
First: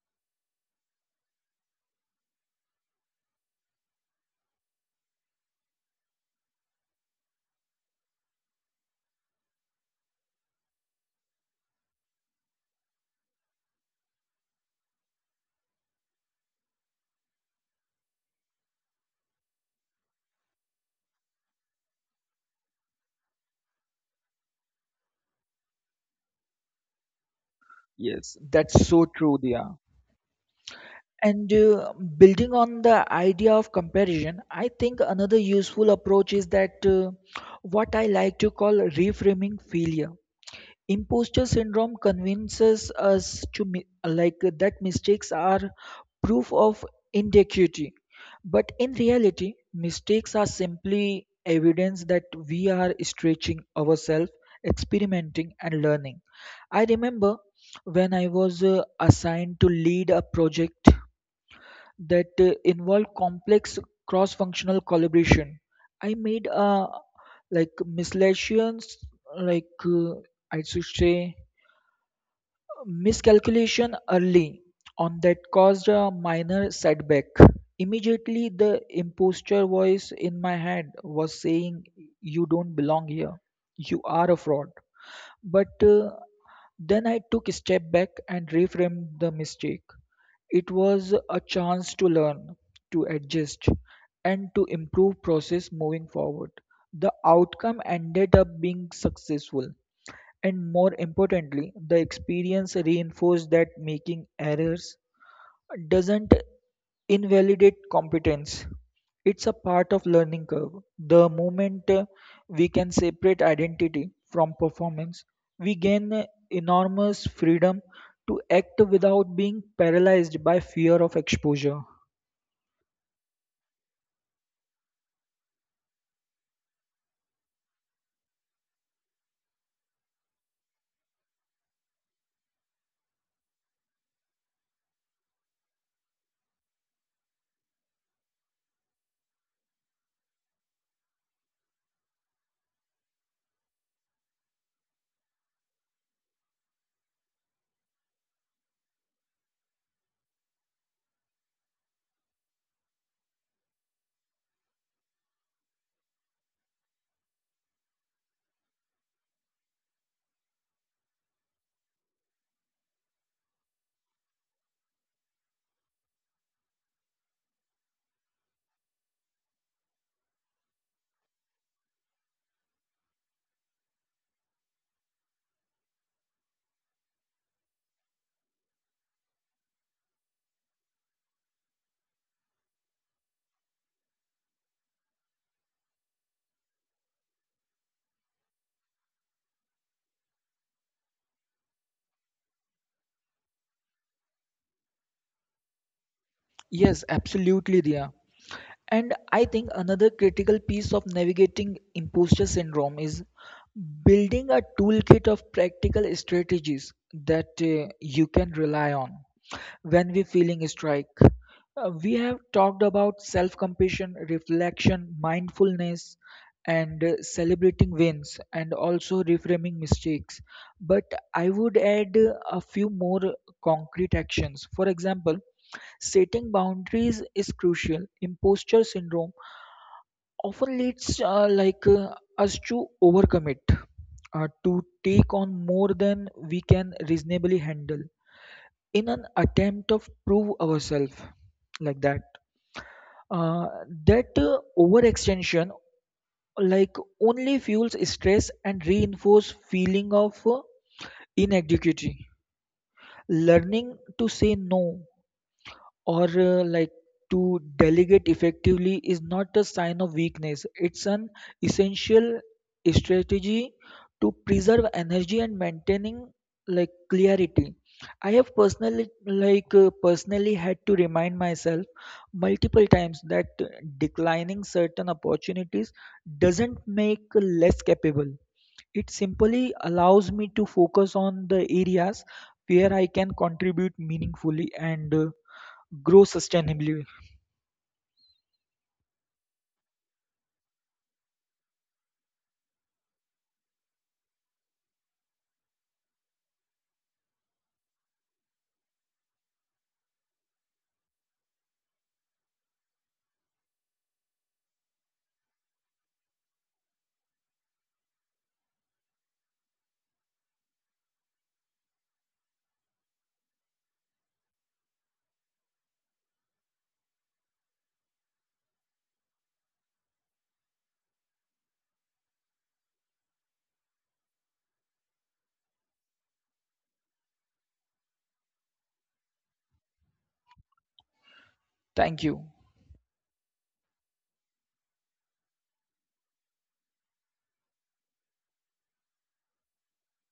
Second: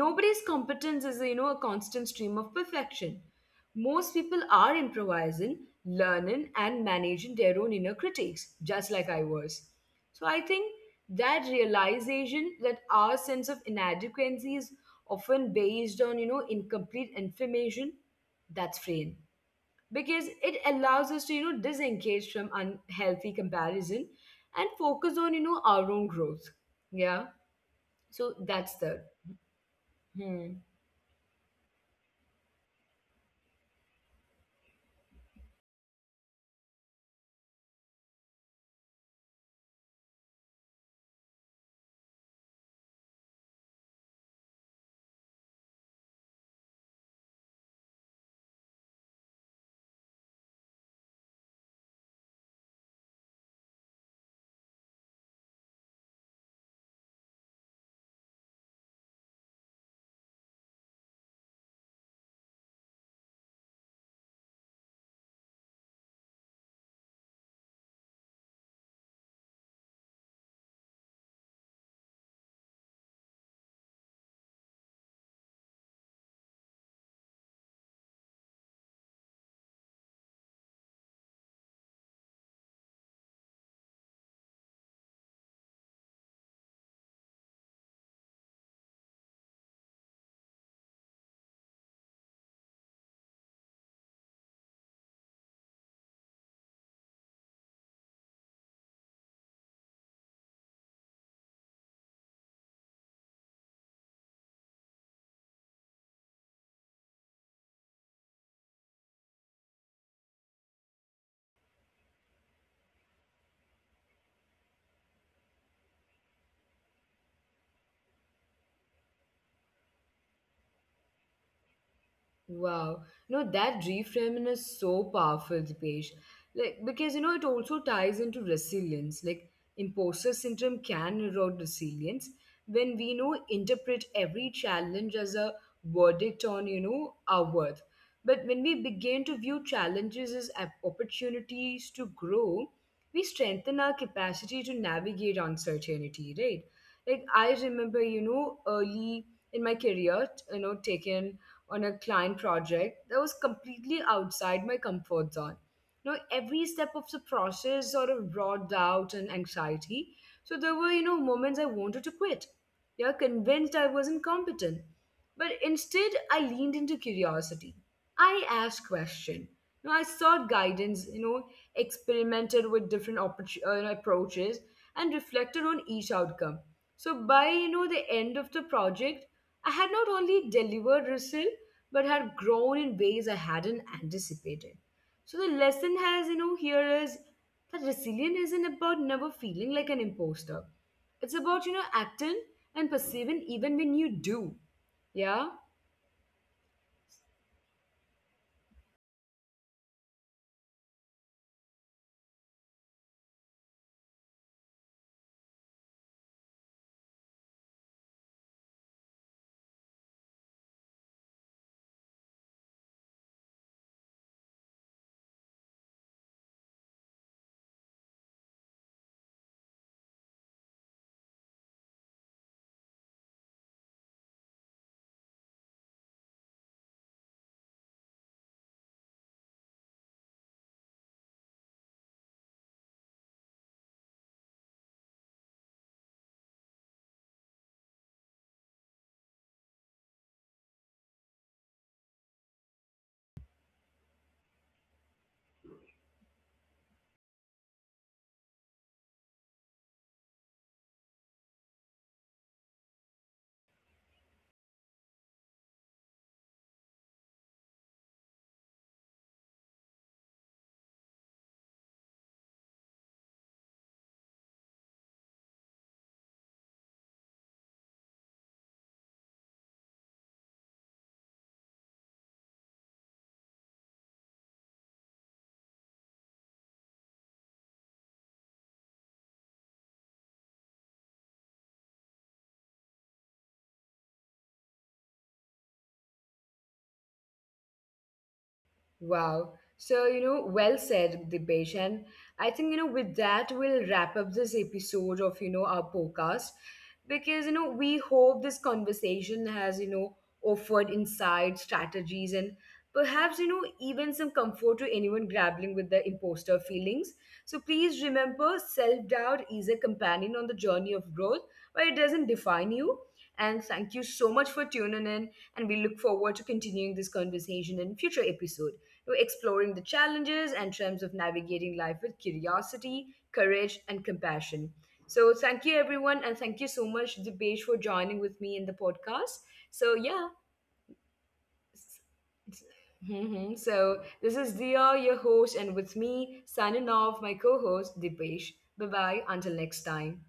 Speaker 1: Nobody's competence is a constant stream of perfection. Most people are improvising, learning, and managing their own inner critics, just like I was. So I think that realization, that our sense of inadequacy is often based on incomplete information, that's freeing because it allows us to disengage from unhealthy comparison and focus on our own growth. Yeah.
Speaker 2: Yes,
Speaker 1: So that's
Speaker 2: that's
Speaker 1: the...
Speaker 2: so true, Dia.
Speaker 1: Hmm.
Speaker 2: And building on the idea of comparison, I think another useful approach is that what I like to call reframing failure. Imposter syndrome convinces us to that mistakes are proof of inadequacy, but in reality mistakes are simply evidence that we are stretching ourselves, experimenting, and learning. I remember when I was assigned to lead a project that involved complex cross functional collaboration. I made a like miscellaneous like I should say miscalculation early on that caused a minor setback. Immediately, the imposture voice in my head was saying, you don't belong here, you are a fraud. But then I took a step back and reframed the mistake. It was a chance to learn, to adjust, and to improve process moving forward. The outcome ended up being successful, and more importantly, the experience reinforced that making errors doesn't invalidate competence. It's a part of learning curve. The moment we can separate identity from performance, we gain enormous freedom to act without being paralyzed by fear of exposure.
Speaker 1: Wow. No, that reframing is so powerful, Dipesh. Like, because, it also ties into resilience. Like, imposter syndrome can erode resilience when we, interpret every challenge as a verdict on, our worth. But when we begin to view challenges as opportunities to grow, we strengthen our capacity to navigate uncertainty, right? Like, I remember, early in my career, you know, taking on a client project that was completely outside my comfort zone. Every step of the process sort of brought doubt and anxiety. So there were, moments I wanted to quit. Yeah, convinced I wasn't competent. But instead, I leaned into curiosity. I asked questions. I sought guidance, you know, experimented with different approaches, and reflected on each outcome. So by, the end of the project, I had not only delivered result, but had grown in ways I hadn't anticipated. So the lesson has, you know, here is that resilience isn't about never feeling like an imposter. It's about, you know, acting and perceiving even when you do. Yeah?
Speaker 2: Yes, absolutely, Dia. And I think another critical piece of navigating imposter syndrome is building a toolkit of practical strategies that you can rely on when we're feeling a strike. We have talked about self compassion, reflection, mindfulness, and celebrating wins, and also reframing mistakes. But I would add a few more concrete actions. For example, setting boundaries is crucial. Imposter syndrome often leads us to overcommit, to take on more than we can reasonably handle in an attempt of prove ourselves, like that. uh, overextension like only fuels stress and reinforce feeling of inadequacy. Learning to say no, or to delegate effectively, is not a sign of weakness. It's an essential strategy to preserve energy and maintaining like clarity. I have personally had to remind myself multiple times that declining certain opportunities doesn't make less capable. It simply allows me to focus on the areas where I can contribute meaningfully and grow sustainably.
Speaker 1: Wow. So, well said, Dipesh. And I think, you know, with that, we'll wrap up this episode of, our podcast because, you know, we hope this conversation has, you know, offered insights, strategies, and perhaps, you know, even some comfort to anyone grappling with the imposter feelings. So please remember, self doubt is a companion on the journey of growth, but it doesn't define you. And thank you so much for tuning in. And we look forward to continuing this conversation in future episodes. We're exploring the challenges and terms of navigating life with curiosity, courage, and compassion. So, thank you, everyone, and thank you so much, Dipesh, for joining with me in the podcast. So, yeah.
Speaker 2: Thank you.
Speaker 1: Mhm. So, this is Dia, your host, and with me, signing off, my co host, Dipesh. Bye bye, until next time.